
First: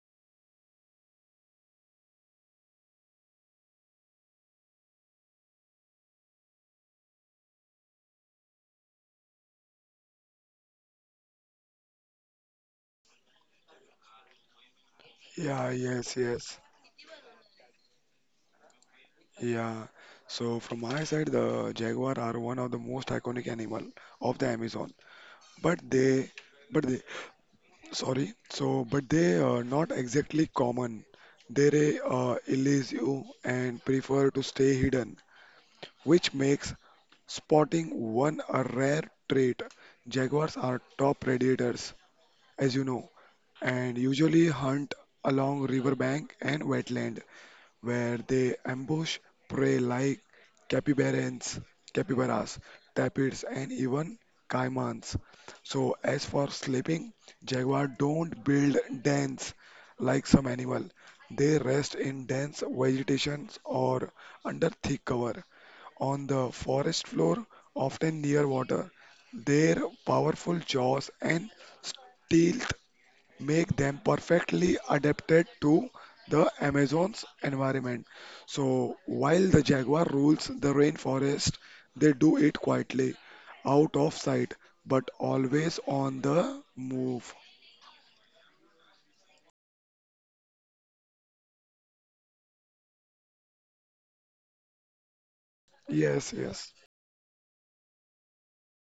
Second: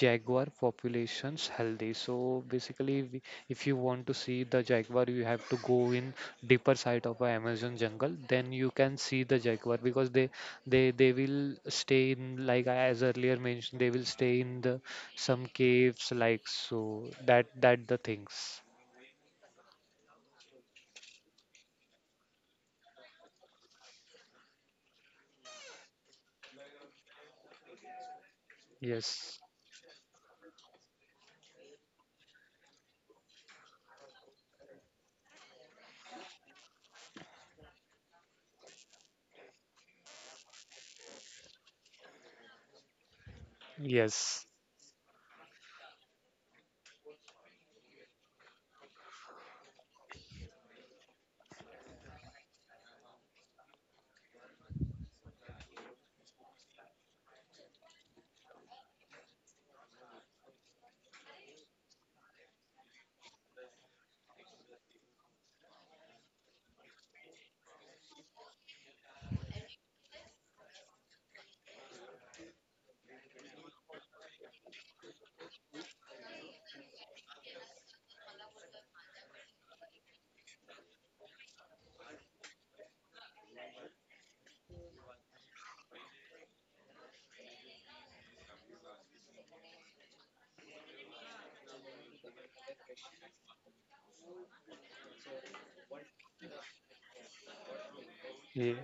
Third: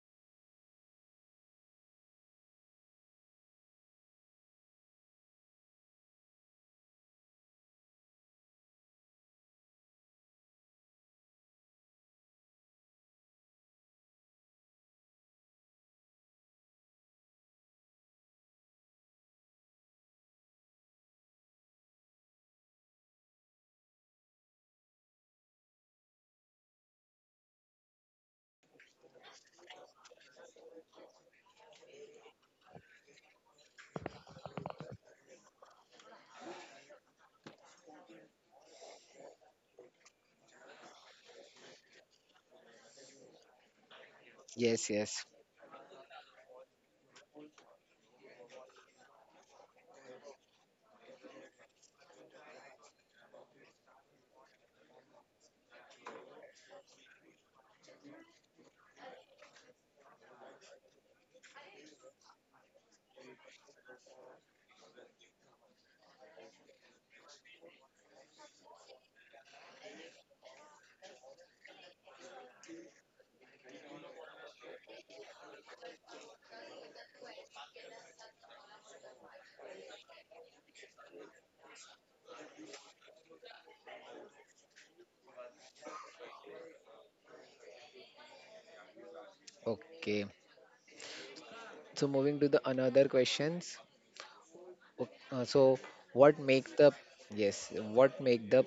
Speaker 2: jaguar populations healthy, so basically, we- if you want to see the jaguar, you have to go in deeper side of a amazon jungle, then you can see the jaguar, because they they they will stay in like, I- as earlier mentioned, they will stay in the some
Speaker 3: Yeah,
Speaker 2: caves,
Speaker 3: yes,
Speaker 2: like,
Speaker 3: yes.
Speaker 2: so that that the things.
Speaker 3: Yeah. So from my side, the jaguar are one of the most iconic animal of the Amazon. But they, but they, Sorry, so but they
Speaker 2: Yes,
Speaker 3: are not exactly common. They uh, elude you and prefer to stay hidden, which makes spotting one a rare trait. Jaguars are top predators, as you know, and
Speaker 2: yes,
Speaker 3: usually
Speaker 1: Yes,
Speaker 3: hunt
Speaker 1: yes.
Speaker 3: along riverbank and wetland where they ambush prey like capybarans, capybaras, tapirs, and even caimans. So, as for sleeping, jaguar don't build dens like some animal. They rest in dense vegetation or under thick cover on the forest floor, often near water. Their powerful jaws and steel make them perfectly adapted to the Amazon's environment. So while the jaguar rules the rainforest, they do it quietly, out of sight, but always on the move.
Speaker 1: Okay. So moving to the another questions. Ok- uh, so
Speaker 3: Yes,
Speaker 1: what
Speaker 3: yes.
Speaker 1: makes the, yes, what make
Speaker 2: yeah.
Speaker 1: the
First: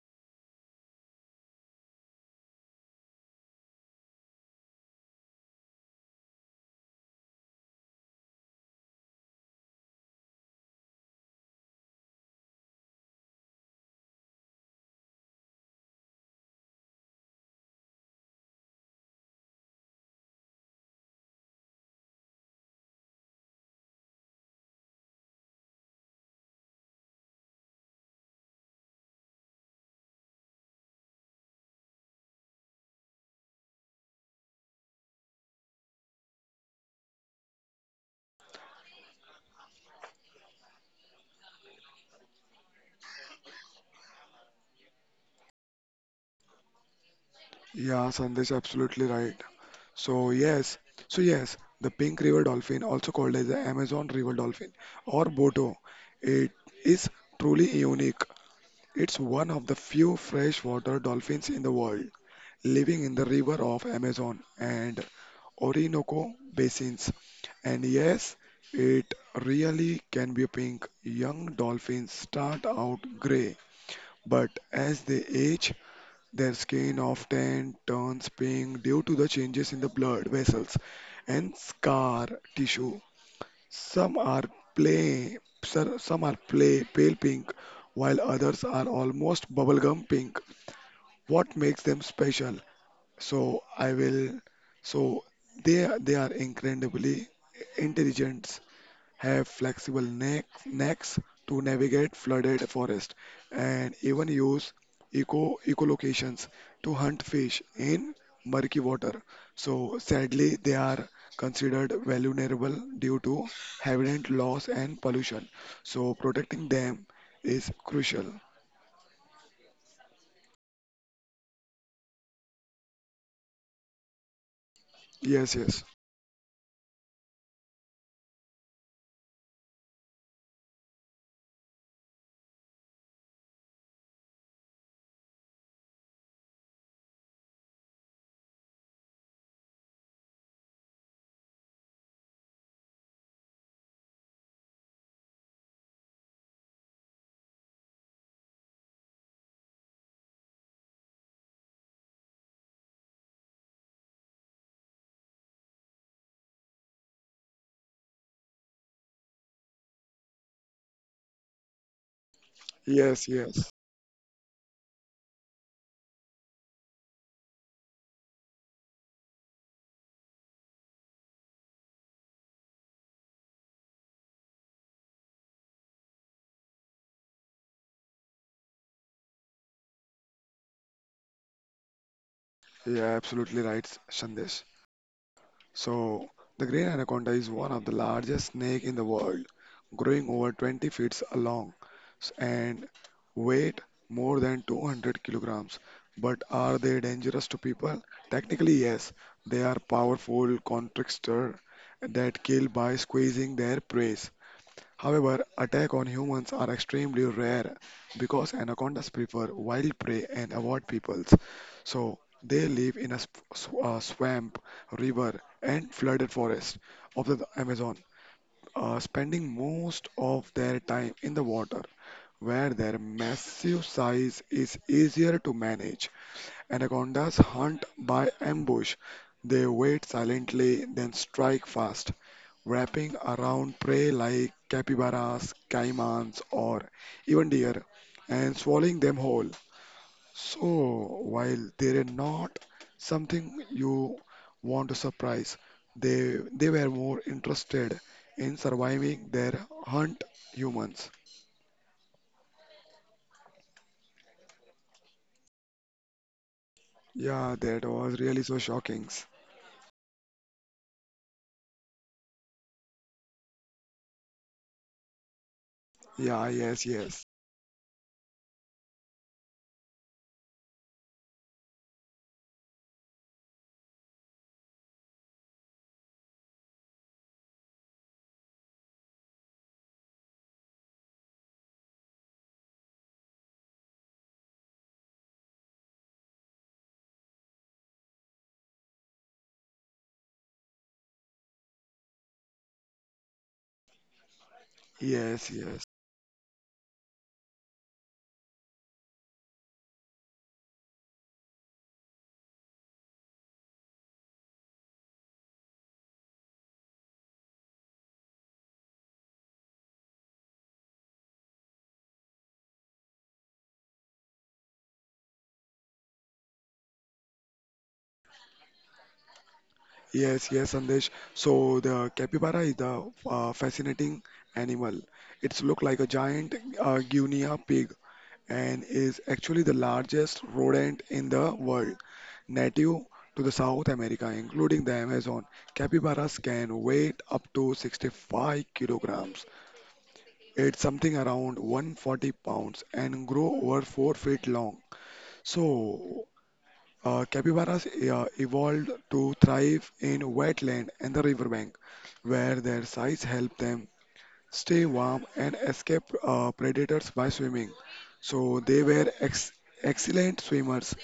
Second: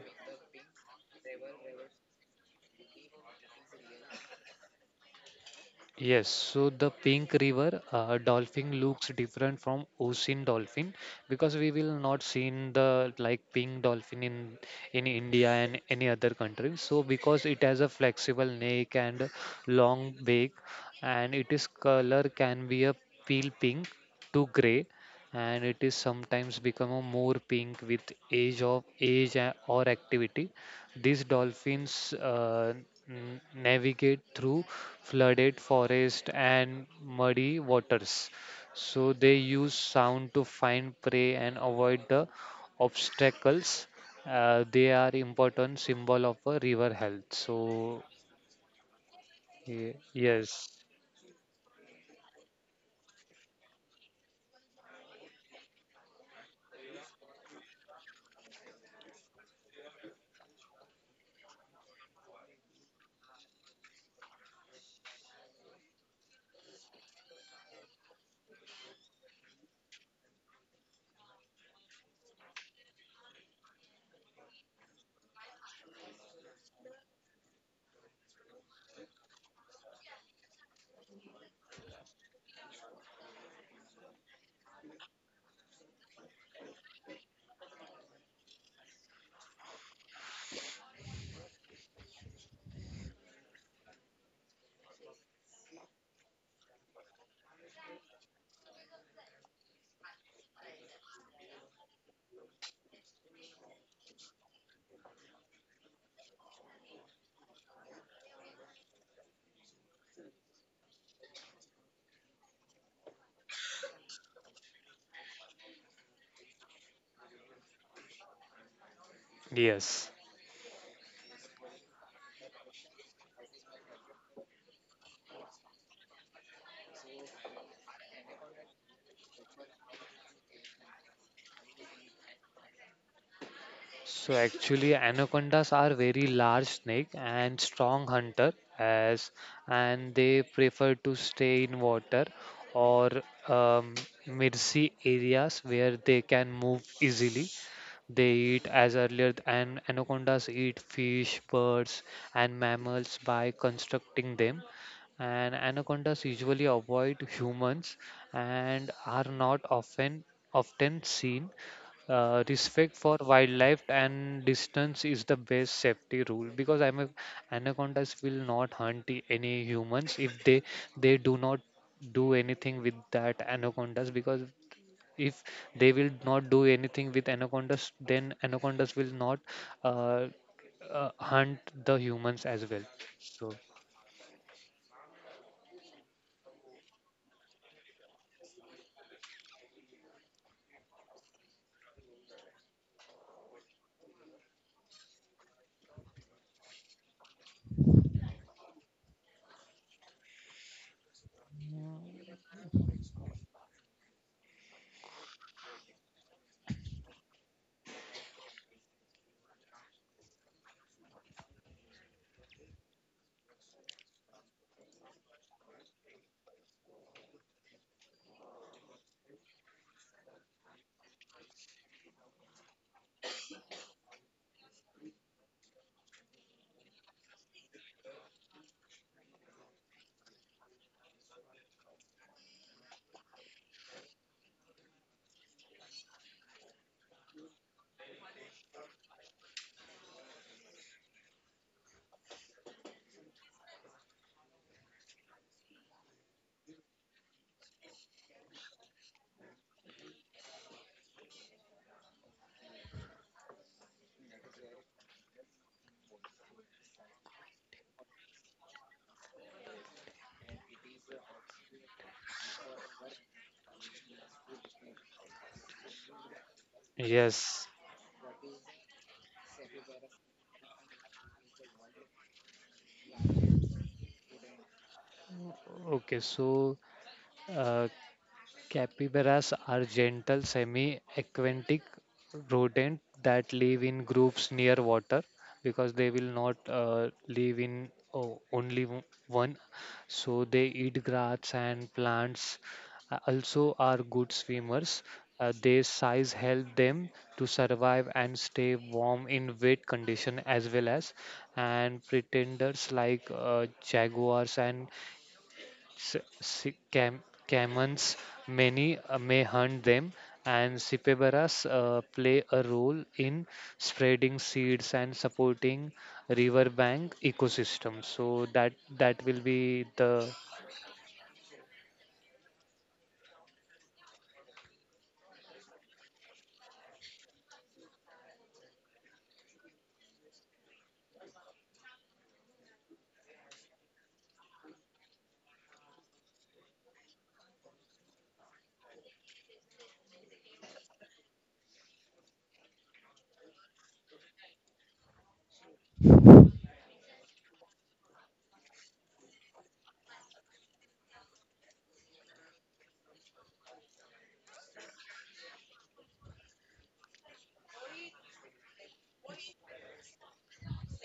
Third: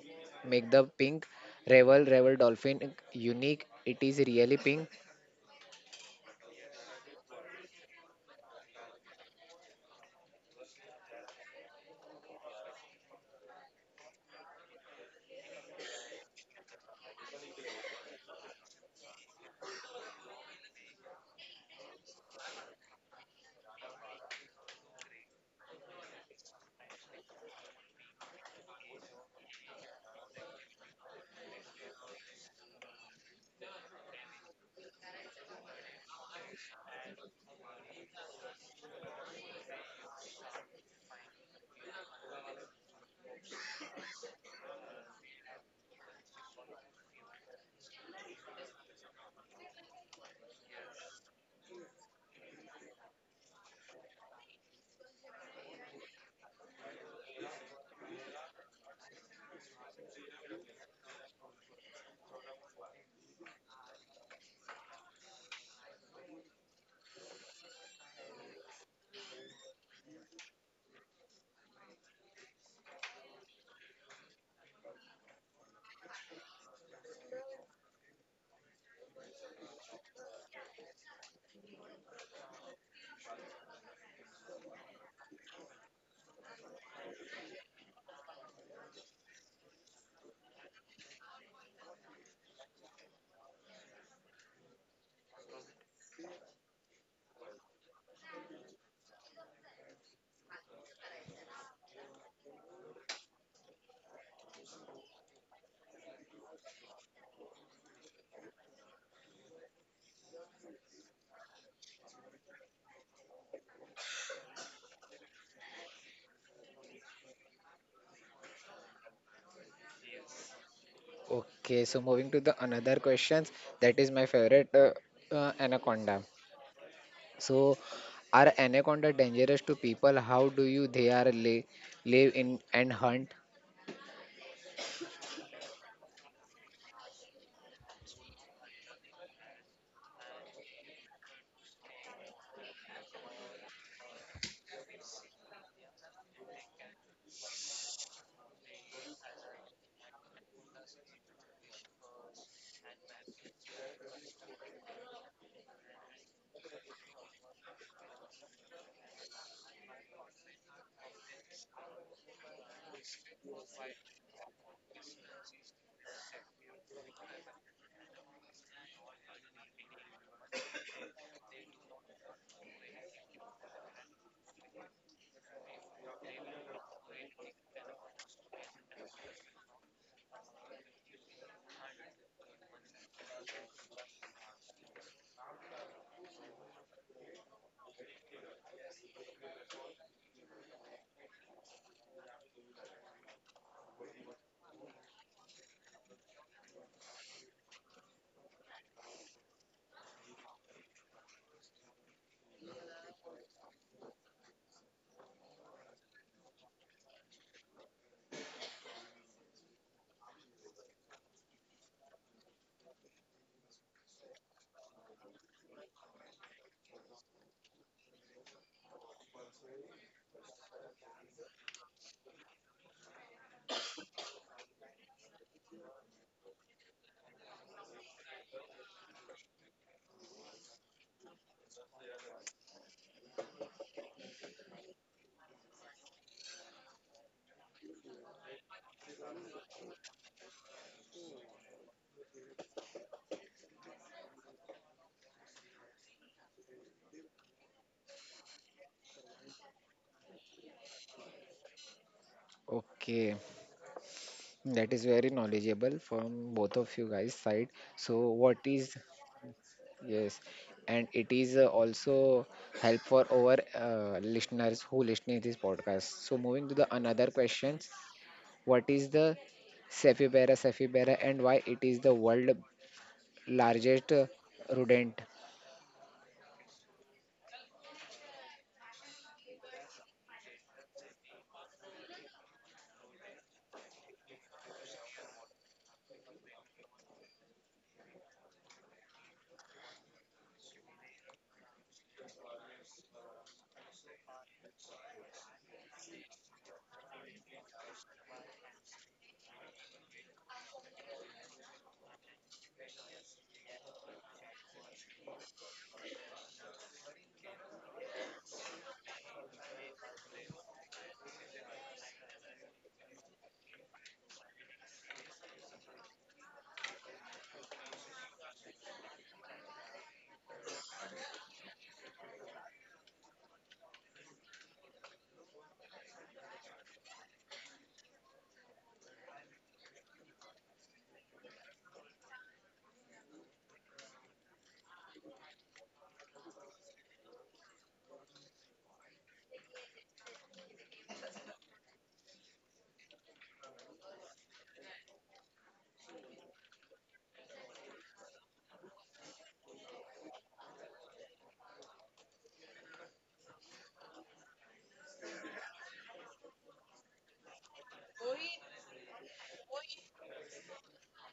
Speaker 1: make the pink revel revel dolphin unique? It is really pink.
Speaker 2: Yes, so the pink river uh, dolphin looks different from ocean dolphin, because we will not seen the like pink dolphin in in India and any other country. So because it has a flexible neck and long beak, and it is color can be a pale pink to gray, and it is sometimes become a more pink with age of age a- or activity. These dolphins uh, n- navigate through flooded forest and muddy waters. So they use sound to find prey and avoid the obstacles. Uh, they are important symbol of a river health. So
Speaker 3: Yeah, Sandesh, absolutely right.
Speaker 2: ye-
Speaker 3: So
Speaker 2: yes,
Speaker 3: yes, so yes, the pink river dolphin, also called as the Amazon river dolphin or Boto, it is truly unique. It's one of the few freshwater dolphins in the world, living in the river of Amazon and Orinoco basins. And yes, it really can be pink. Young dolphins start out gray, but as they age, their skin often turns pink due to the changes in the blood vessels and scar tissue. Some are play, sir, some are play pale pink, while others are almost bubblegum pink. What makes them special so I will. So they are- they are incredibly intelligent, have flexible neck, necks to navigate flooded forest, and even use eco echolocations to hunt fish in murky water. So sadly, they are considered vulnerable due to habitat loss and pollution. So protecting them is crucial.
Speaker 2: yes.
Speaker 1: Okay, so moving to the another questions, that is my favorite uh, uh,
Speaker 3: Yes, yes,
Speaker 1: anaconda. So, are anaconda dangerous to people? How do you they are live live in and hunt?
Speaker 2: So actually, anacondas are very large snake and strong hunter as, and they prefer to stay in water or um, mid-sea areas where they can move easily. They eat as earlier, and anacondas eat fish, birds, and mammals by constructing them. And anacondas usually avoid humans and are not often often seen. Uh, respect for
Speaker 3: yes, yes.
Speaker 2: wildlife and distance is the best safety rule, because I'm a, anacondas will not hunt i- any humans if they they do not do anything with that anacondas, because if they will not do anything with anacondas, then anacondas will not uh, uh, hunt the humans as well.
Speaker 3: Yeah,
Speaker 2: So
Speaker 3: absolutely right, Sandesh. So, the great anaconda is one of the largest snake in the world, growing over twenty feet long s- and weight more than two hundred kilograms. But are they dangerous to people? Technically, yes. They are powerful constrictor that kill by squeezing their prey. However, attack on humans are extremely rare because anacondas prefer wild prey and avoid peoples. So they live in a sp- sw- uh, swamp, river, and flooded forest of the Amazon, uh, spending most of their time in the water, where their massive size is easier to manage. Anacondas hunt by ambush. They wait silently, then strike fast, wrapping around prey like capybaras, caimans, or even deer, and swallowing them whole. So, while they're not something you want to surprise, they they were more interested in surviving their hunt humans.
Speaker 1: Okay, that is very knowledgeable from both of you guys' side.
Speaker 3: Yeah, that
Speaker 1: So,
Speaker 3: was
Speaker 1: what
Speaker 3: really so
Speaker 1: is,
Speaker 3: shocking.
Speaker 1: yes, and it is uh, also help for our uh, listeners who listening this podcast. So, moving
Speaker 3: Yeah,
Speaker 1: to the
Speaker 3: yes,
Speaker 1: another
Speaker 3: yes,
Speaker 1: questions.
Speaker 2: yes,
Speaker 1: What is the Sapphibera sapphibera and why it is the world largest uh, rodent?
Speaker 2: okay. so uh, Capybaras are gentle, semi aquatic rodent that live in groups near water, because they will not uh, live in oh, only w- one. So they eat grass and plants. Uh, Also, are good swimmers.
Speaker 3: yes,
Speaker 2: Uh, their
Speaker 3: yes.
Speaker 2: size help them to survive and stay warm in wet condition, as well as and pretenders like uh, jaguars and s- s- cam- Caymans, many uh, may hunt them, and Sipebaras uh, play a role in spreading seeds and supporting riverbank ecosystems. So that that will be the,
Speaker 3: Yes, yes, Sandesh. So the capybara is the uh, fascinating animal. It's look like a giant uh, guinea pig and is actually the largest rodent in the world, native to the South America, including the Amazon. Capybaras can weigh up to sixty-five kilograms. It's something around one hundred forty pounds and grow over four feet long. So uh, capybaras uh, evolved to thrive in wetland and the riverbank, where their size helped them stay warm and escape uh, predators by swimming. So they were ex excellent swimmers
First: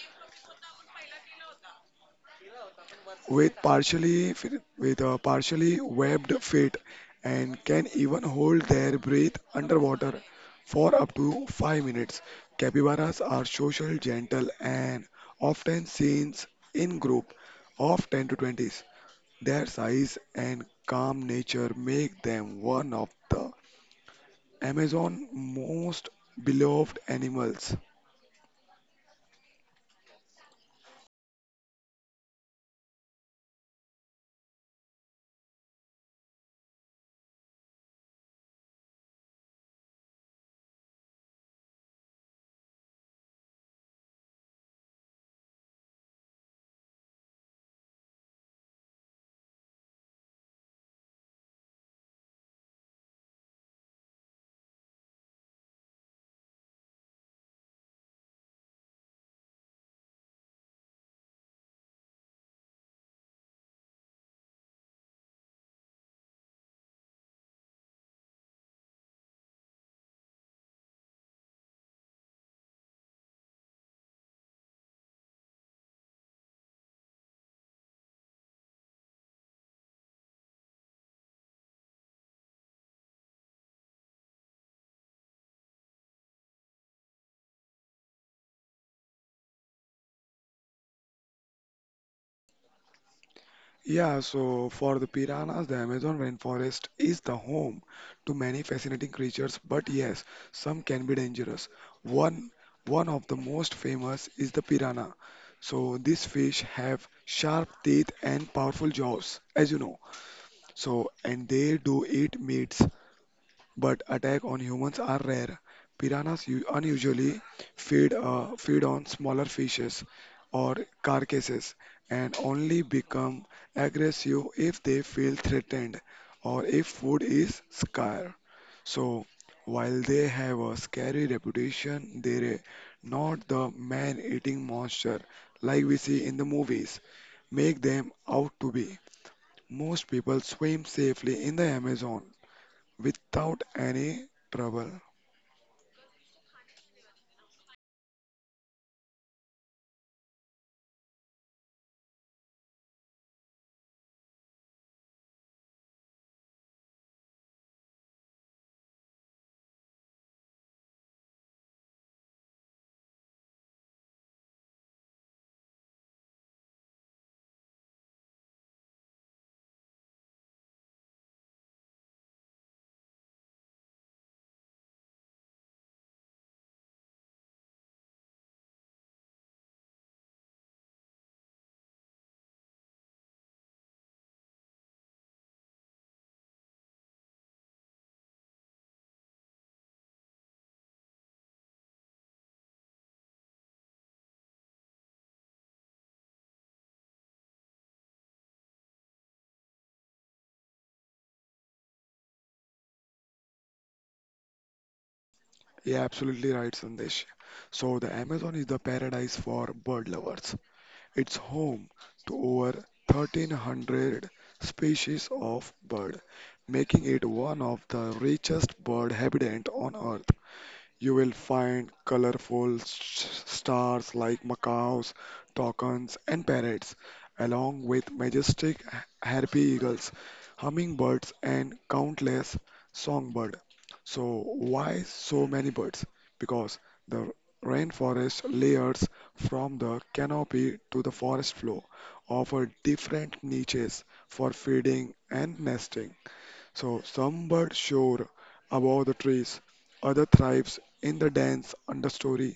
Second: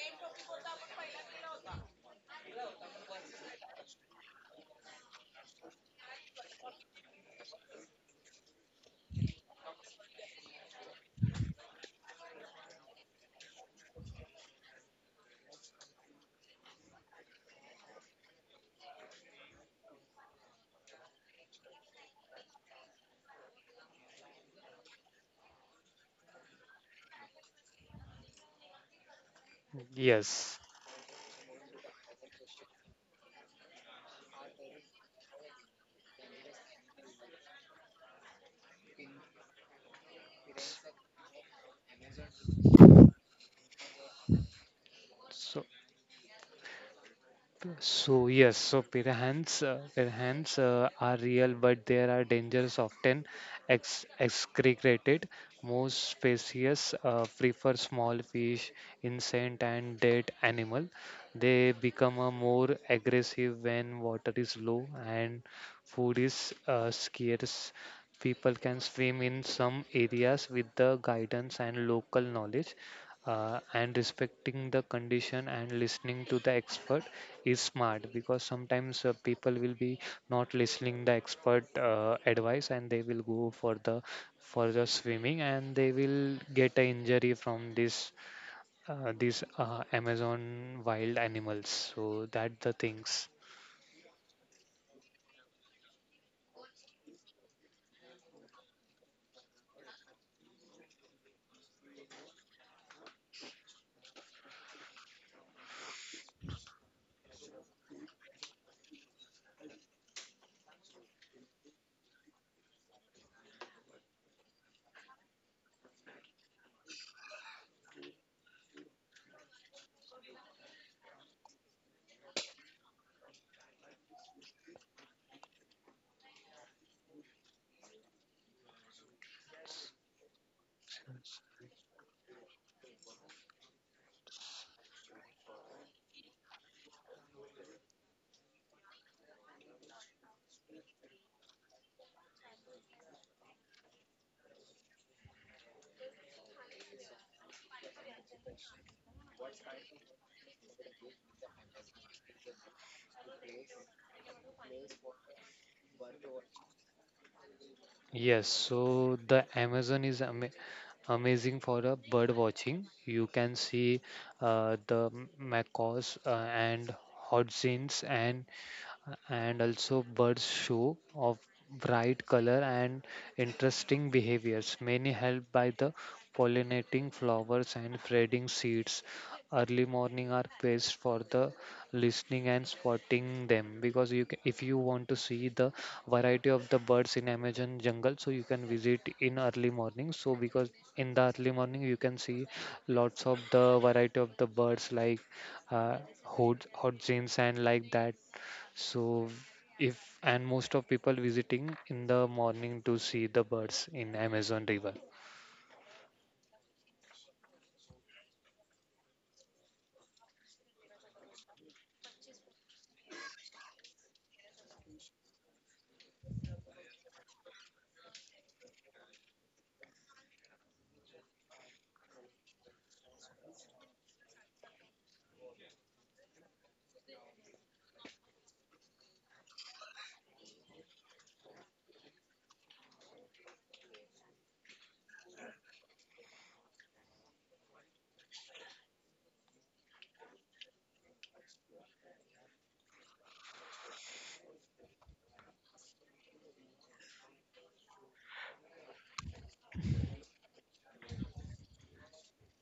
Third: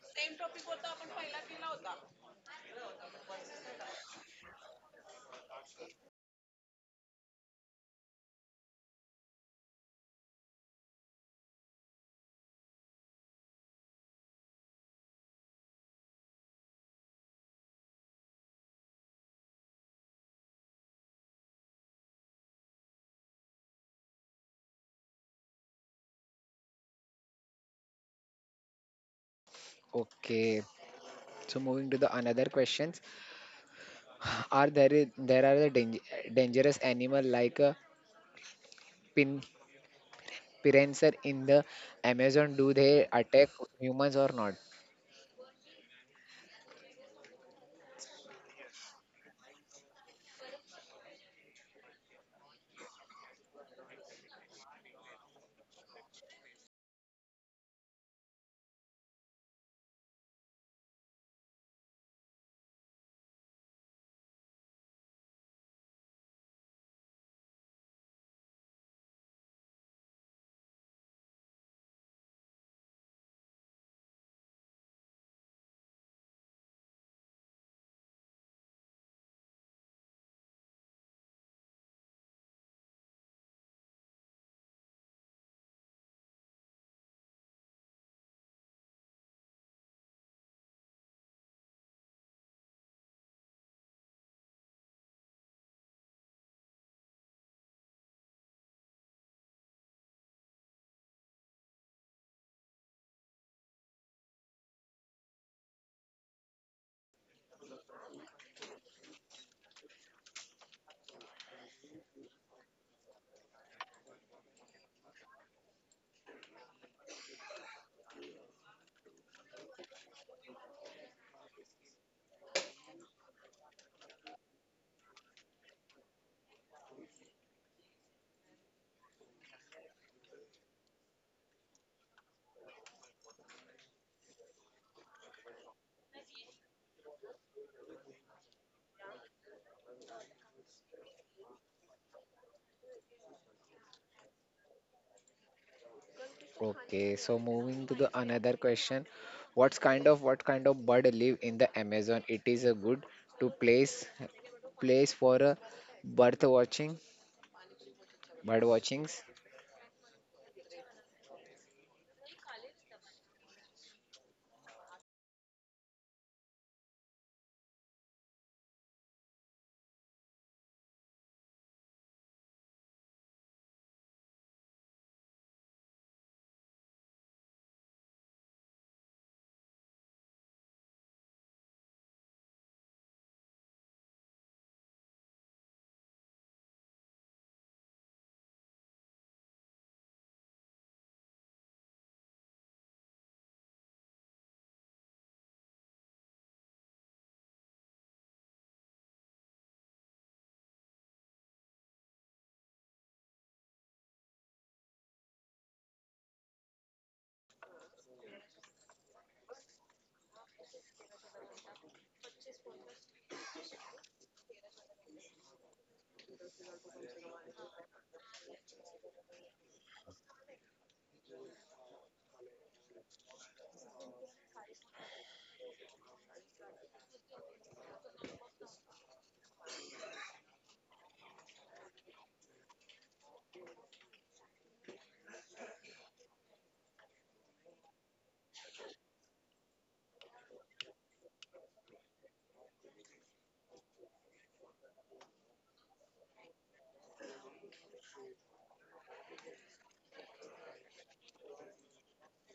Speaker 3: with partially f- with uh, partially webbed feet and can even hold their breath underwater for up to five minutes. Capybaras are social, gentle, and often seen in group of ten to twenty. Their size and calm nature make them one of the Amazon most beloved animals.
Speaker 2: yes.
Speaker 1: Okay, so moving to the another questions. Are there i- there are the dang- dangerous animal like a pin piranha in the Amazon? Do they attack humans or not?
Speaker 2: So So yes, so piranhas, uh, piranhas uh, are real, but they are dangerous, often ex- excreted. Most species uh, prefer small fish, insect, and dead animal. They become uh, more aggressive when water is low and food is uh, scarce. People can swim in some areas with the guidance and local knowledge uh, and respecting the condition, and listening to the expert is smart, because sometimes uh, people will be not listening the expert uh, advice and they will go for the for the swimming and they will get a injury from this uh, these uh, amazon wild animals, so that the things.
Speaker 3: Yeah, so for the piranhas, the Amazon rainforest is the home to many fascinating creatures, but yes, some can be dangerous. One one of the most famous is the piranha. So these fish have sharp teeth and powerful jaws, as you know. So and they do eat meats but attack on humans are rare. Piranhas u- unusually feed uh, feed on smaller fishes or carcasses and only become aggressive if they feel threatened or if food is scarce. So while they have a scary reputation, they're not the man-eating monster like we see in the movies. Make them out to be. Most people swim safely in the Amazon without any trouble.
Speaker 1: Okay, so moving to the another question. What kind of what kind of bird live in the Amazon? It is a good to place place for a bird watching
Speaker 2: Yes,
Speaker 1: bird
Speaker 2: so
Speaker 1: watchings.
Speaker 2: the Amazon is ama amazing for uh, bird watching. You can see uh, the m- macaws uh, and hodzins and and also birds show of bright color and interesting behaviors, many helped by the pollinating flowers and spreading seeds. Early morning are best for the listening and spotting them, because you ca if you want to see the variety of the birds in amazon jungle, so you can visit in early morning, so because in the early morning you can see lots of the variety of the birds like uh, hot hot and like that. So if and most of people visiting in the morning to see the birds in Amazon River.
Speaker 3: Yeah, absolutely right, Sandesh. So the Amazon is the paradise for bird lovers. It's home to over thirteen hundred species of bird, making it one of the richest bird habitat on earth. You will find colorful s- stars like macaws, toucans, and parrots, along with majestic h- harpy eagles, hummingbirds, and countless songbirds. So, why so many birds? Because the rainforest layers from the canopy to the forest floor offer different niches for feeding and nesting. So some birds soar above the trees, other thrives in the dense understory,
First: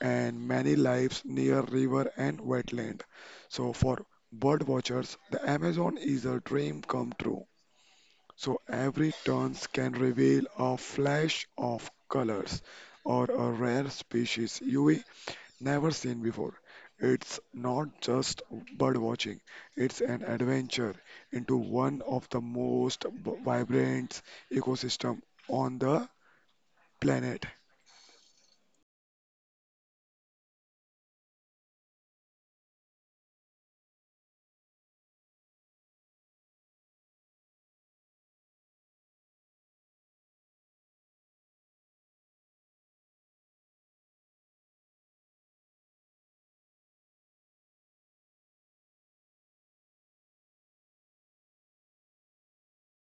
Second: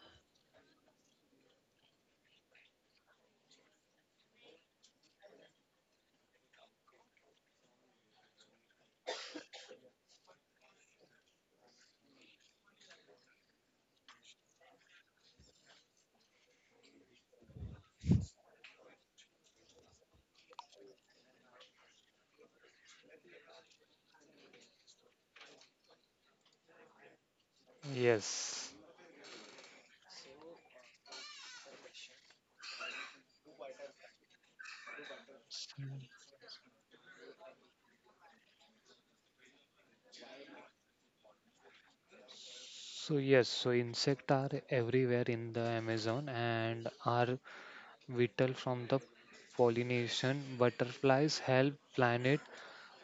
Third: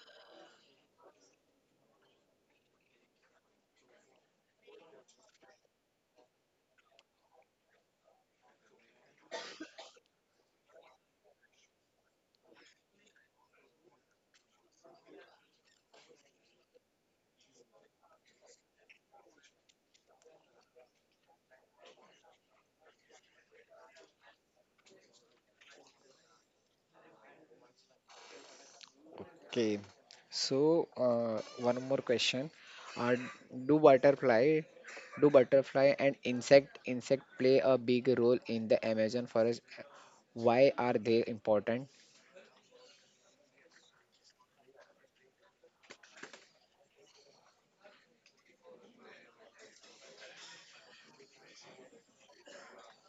Speaker 3: and many lives near river and wetland. So for bird watchers, the Amazon is a dream come true. So every turns can reveal a flash of colors or a rare species you never seen before. It's not just bird watching, it's an adventure into one of the most b- vibrant ecosystem on the planet.
Speaker 2: Yes.
Speaker 1: Okay, so uh, one more question. Uh, do butterfly, do butterfly and insect insect play a big role in the Amazon forest? Why are they important?
Speaker 2: So yes, so insect are everywhere in the Amazon and are vital from the pollination. Butterflies help planet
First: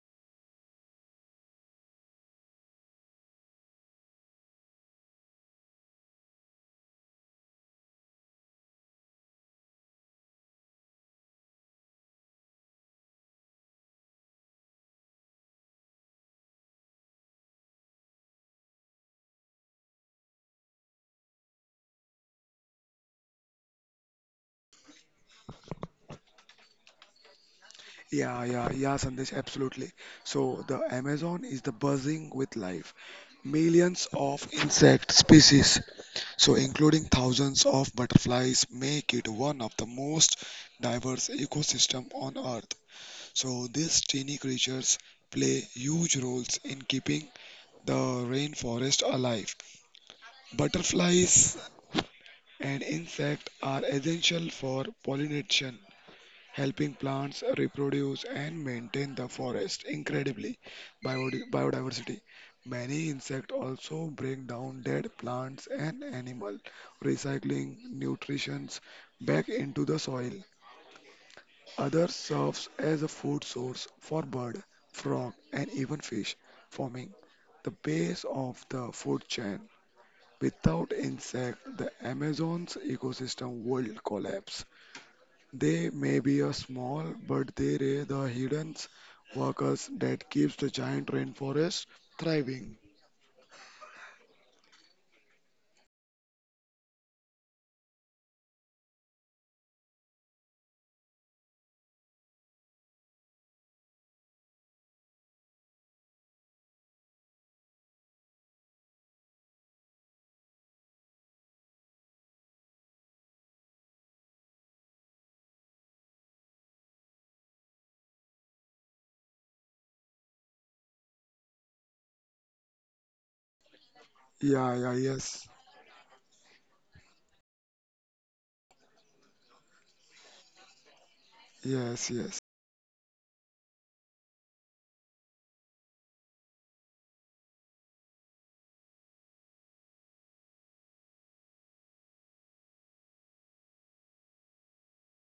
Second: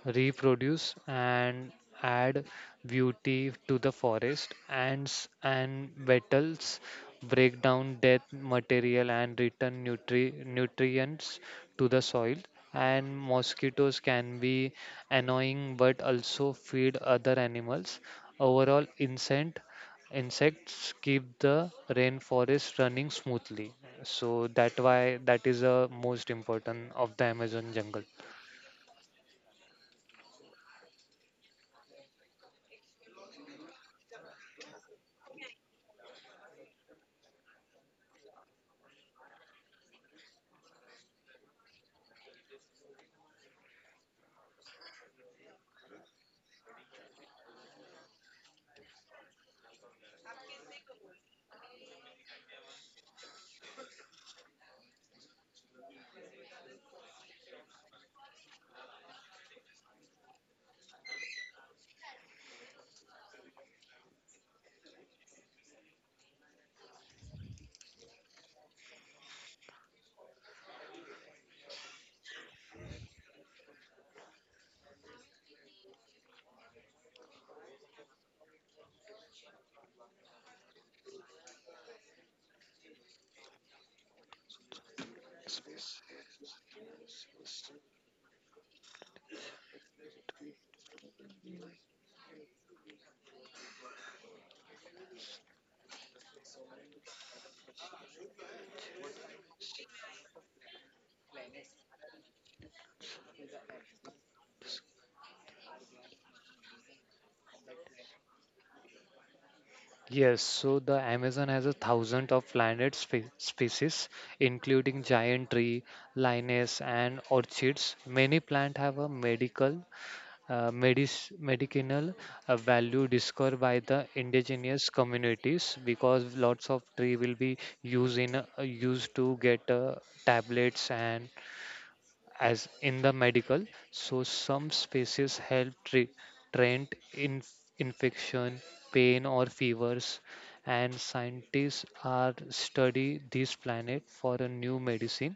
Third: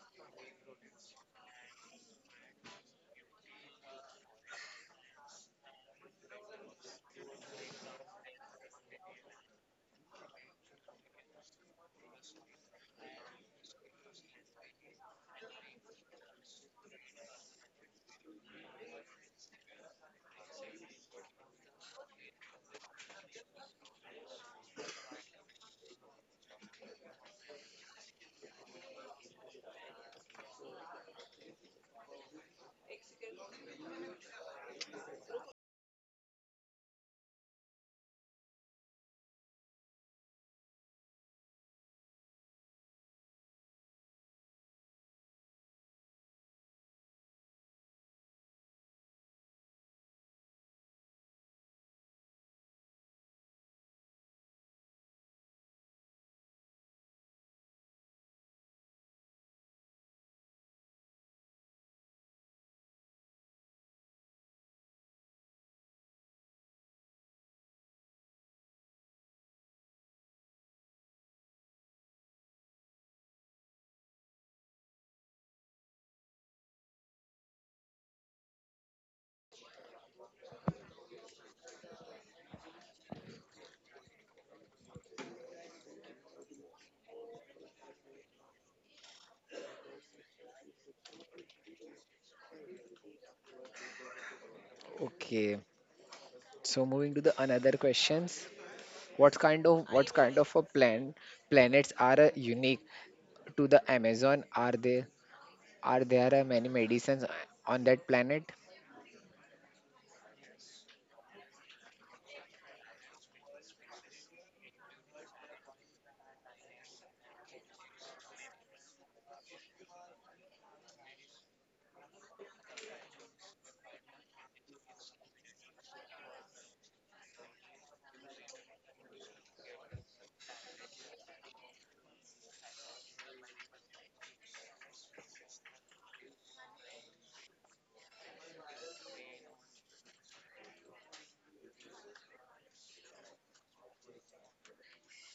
Speaker 2: reproduce and add beauty to the forest. Ants and beetles break down dead material and return nutri- nutrients to the soil. And mosquitoes can be annoying but also feed other animals. Overall, insect insects keep the rainforest running smoothly. So that why that is the most important of the Amazon jungle.
Speaker 3: Yeah, yeah, yeah, Sandesh, absolutely. So the Amazon is the buzzing with life. Millions of insect species, so including thousands of butterflies, make it one of the most diverse ecosystem on Earth. So these tiny creatures play huge roles in keeping the rainforest alive. Butterflies and insects are essential for pollination, helping plants reproduce and maintain the forest. Incredibly, biodi- biodiversity. Many insects also break down dead plants and animals, recycling nutrients back into the soil. Other serves as a food source for bird, frog, and even fish, forming the base of the food chain. Without insect, the Amazon's ecosystem will collapse. They may be a small, but they are the hidden workers that keeps the giant rainforest thriving.
Speaker 1: Okay, so moving to the another questions. What kind of what kind of a plan planets are uh, unique to the Amazon? Are they are there uh, many medicines on that planet?
Speaker 2: Yes, so the Amazon has a thousand of plant spe- species, including giant tree, lianas, and orchids. Many plants have a medical, uh, medic- medicinal uh, value, discovered by the
Speaker 3: Yeah,
Speaker 2: indigenous
Speaker 3: yeah, yes,
Speaker 2: communities, because lots of tree will be used in uh, used to get uh, tablets and
Speaker 3: yes, yes.
Speaker 2: as in the medical. So some spaces help tre- treat in- infection, pain or fevers, and scientists are study this planet for a new medicine,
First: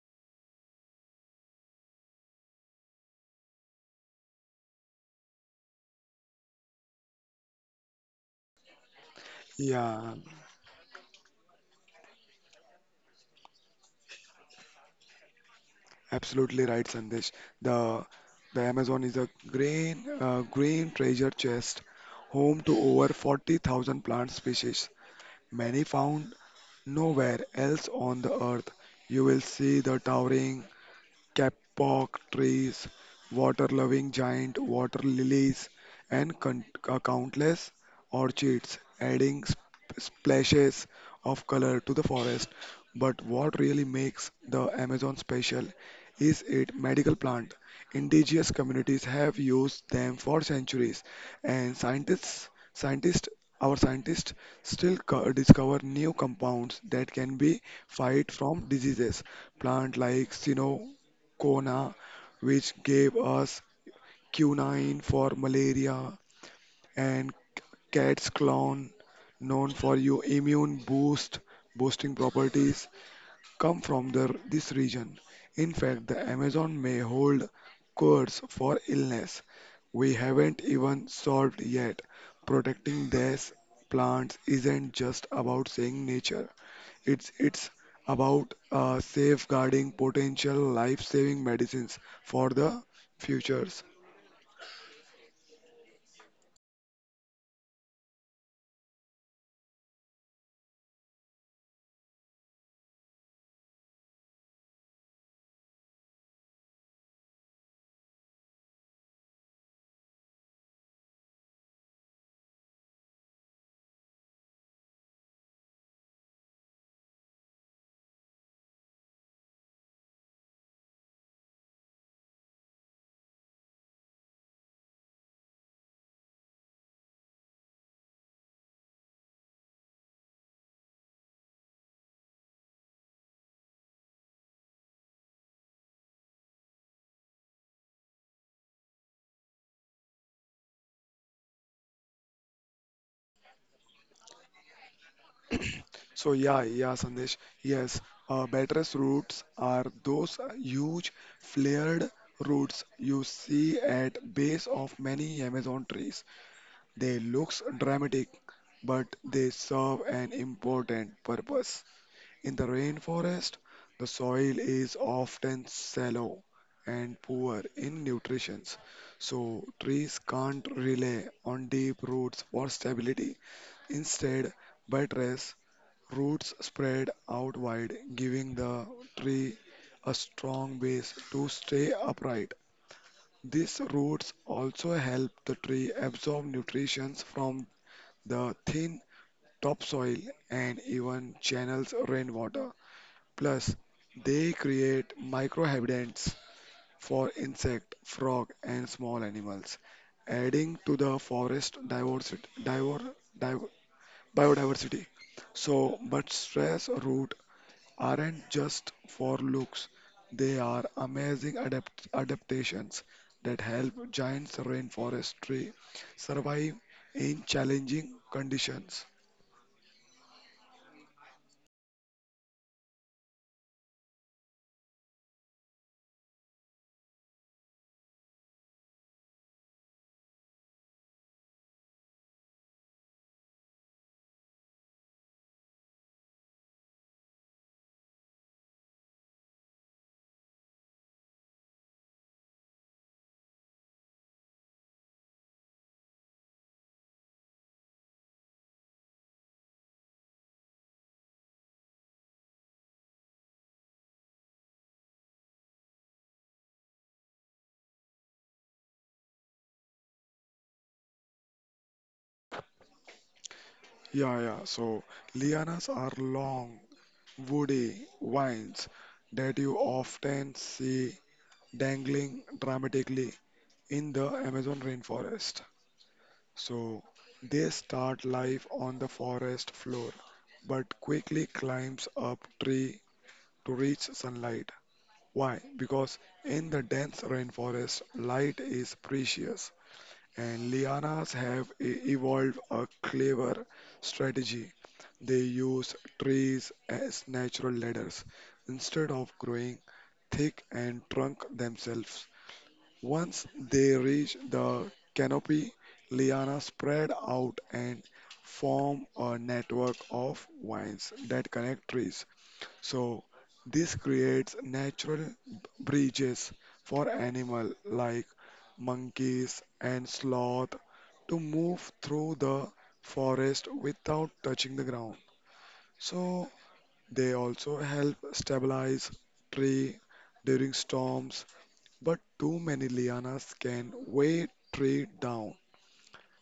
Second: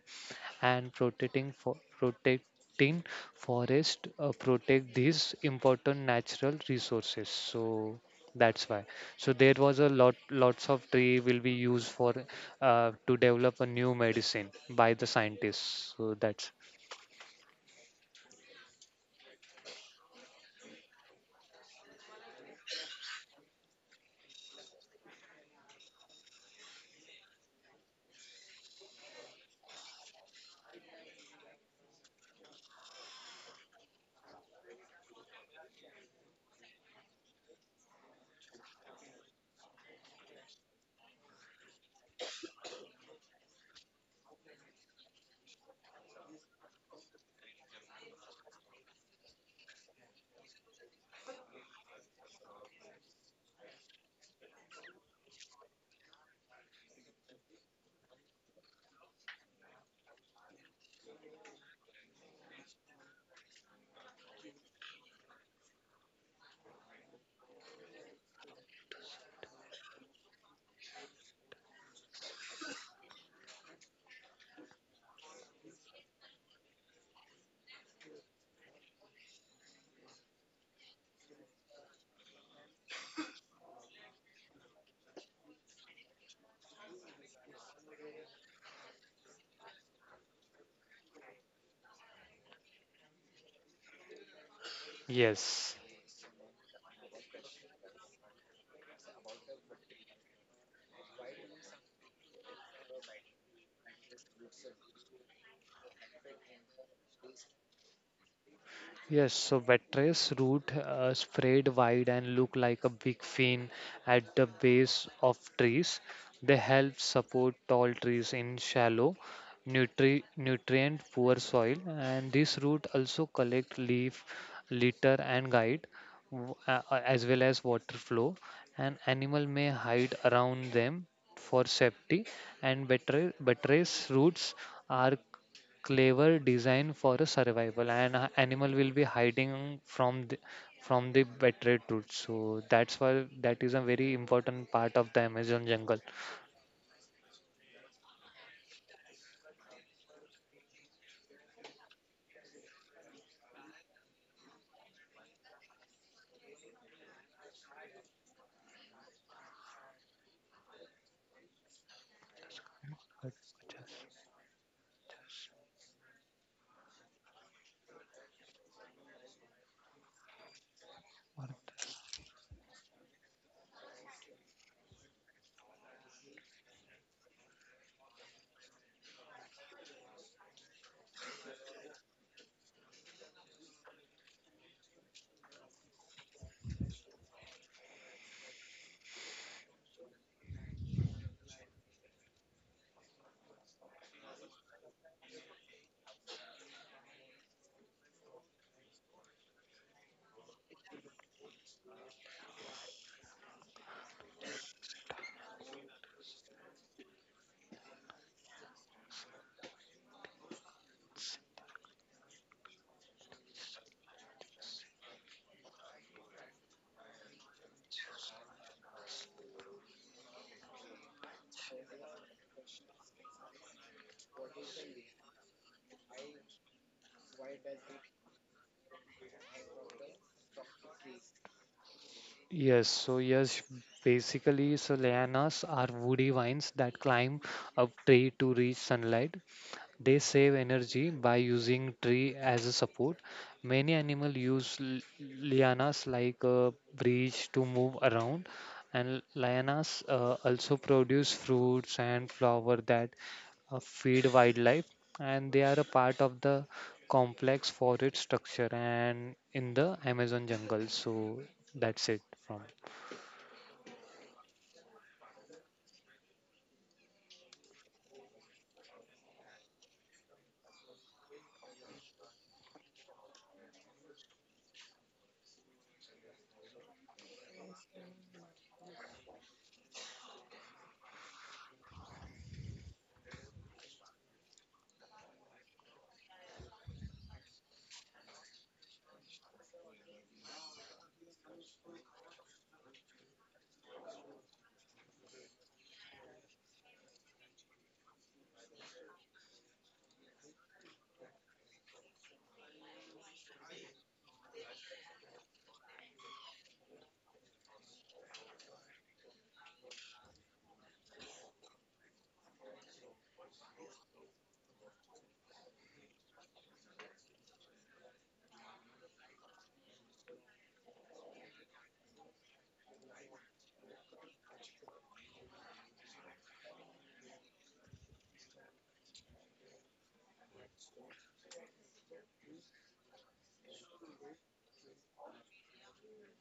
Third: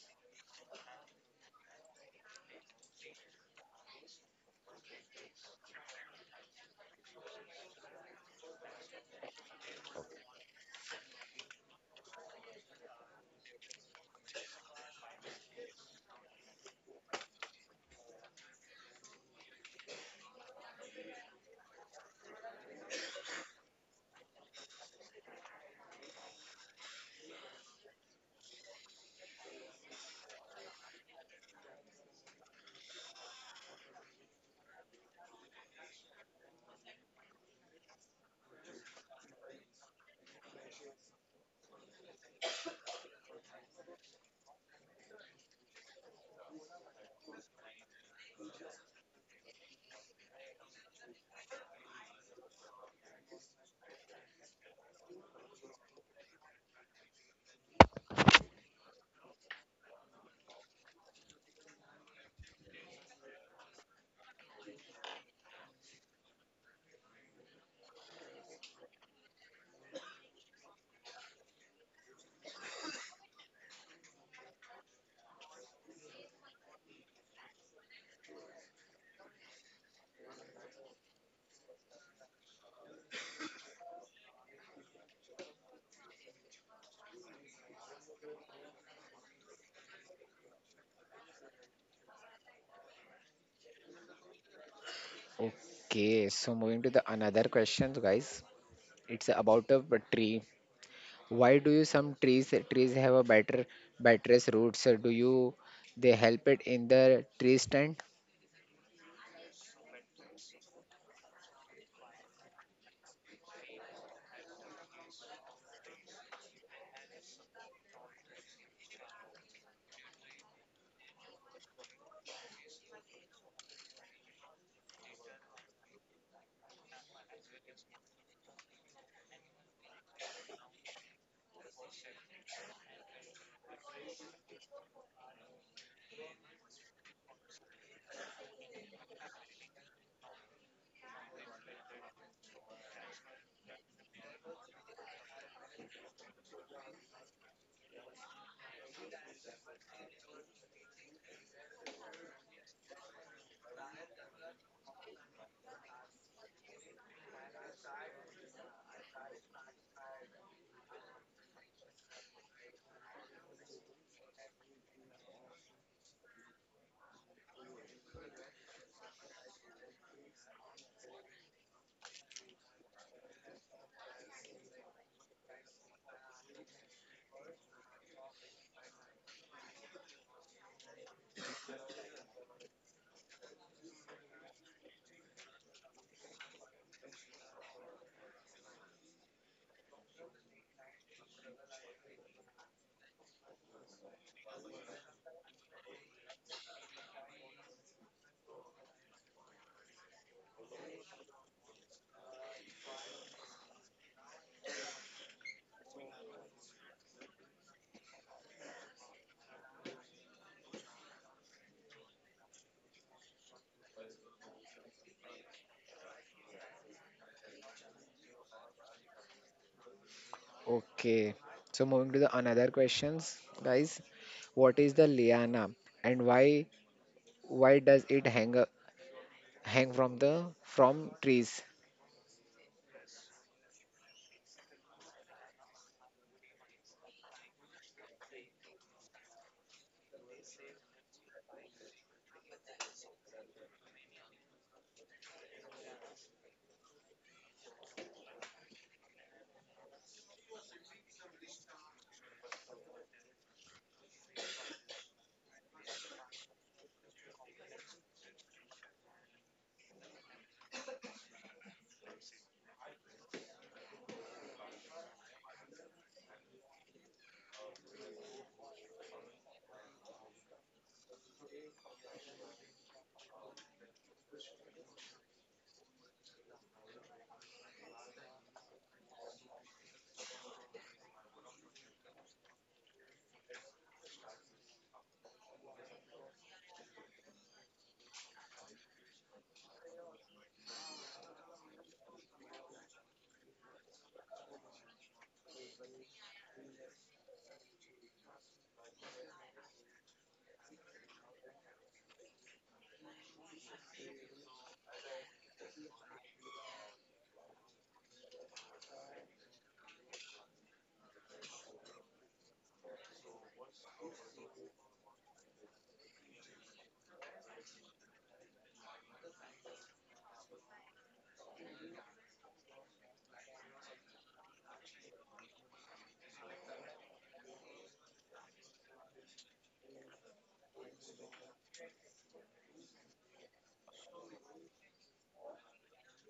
Speaker 2: and protecting for protecting forest, uh, protect these important natural resources, so that's why, so there was a
Speaker 3: Yeah,
Speaker 2: lot lots of tree will be used for uh, to develop a new medicine by the scientists, so that's.
Speaker 3: absolutely right, Sandesh. The the Amazon is a green uh, green treasure chest, home to over forty thousand plant species, many found nowhere else on the earth. You will see the towering kapok trees, water-loving giant water lilies, and con- uh, countless orchids, adding sp- splashes of color to the forest. But what really makes the Amazon special is its medical plant. Indigenous communities have used them for centuries, and scientists, scientists, our scientists still co- discover new compounds that can be fight from diseases. Plant like, you know, Kona, which gave us quinine for malaria, and cat's clown, known for your immune boost boosting properties come from the, this region. In fact, the Amazon may hold codes for illness we haven't even solved yet. Protecting these plants isn't just about saving nature. It's it's about uh, safeguarding potential life-saving medicines for the futures.
Speaker 2: Yes,
Speaker 1: Okay, so moving to the another questions, guys. It's about a tree. Why do you some trees trees have a better buttress roots? Uh, Do you they help it in the tree stand?
Speaker 2: yes. So buttress root uh, spread wide and look like a big fin at the base of trees. They help support tall trees in shallow, nutri nutrient poor soil. And this root also collect leaf litter and guide, w- uh, uh, as well as water flow. And animal may hide around them for safety. And buttress, buttress roots are clever design for a survival, and a animal will be hiding from the, from the betrayed truth, so that's why that is a very important part of the amazon jungle.
Speaker 3: So yeah, yeah, Sandesh. Yes, uh, buttress roots are those huge flared roots you see at base of many Amazon trees. They looks dramatic, but they serve an important purpose. In the rainforest, the soil is often shallow and poor in nutrition, so trees can't rely on deep roots for stability. Instead, buttress roots spread out wide, giving the tree a strong base to stay upright. These roots also help the tree absorb nutrition from the thin topsoil and even channels rainwater. Plus, they create microhabitats for insect, frog, and small animals, adding to the forest diversity, diver, diver, biodiversity. So, but stress root aren't just for looks, they are amazing adapt- adaptations that help giants rainforest tree survive in challenging conditions.
Speaker 1: Okay. So moving to the another questions, guys. What is the liana and why why does it hang up, hang from the from trees?
Speaker 2: Yes, so yes, basically, so lianas are woody vines that climb up tree to reach sunlight. They save energy by using tree as a support. Many animals use l- lianas like a bridge to move around, and lianas uh, also produce fruits and flower that uh, feed wildlife, and they are a part of the complex forest structure and in the Amazon jungle. So that's it from.
Speaker 3: Yeah, yeah, so lianas are long, woody vines that you often see dangling dramatically in the Amazon rainforest. So they start life on the forest floor, but quickly climbs up tree to reach sunlight. Why? Because in the dense rainforest, light is precious, and lianas have e- evolved a clever strategy. They use trees as natural ladders instead of growing thick and trunk themselves. Once they reach the canopy, lianas spread out and form a network of vines that connect trees. So this creates natural bridges for animal like monkeys and sloth to move through the forest without touching the ground. So they also help stabilize tree during storms, but too many lianas can weigh tree down.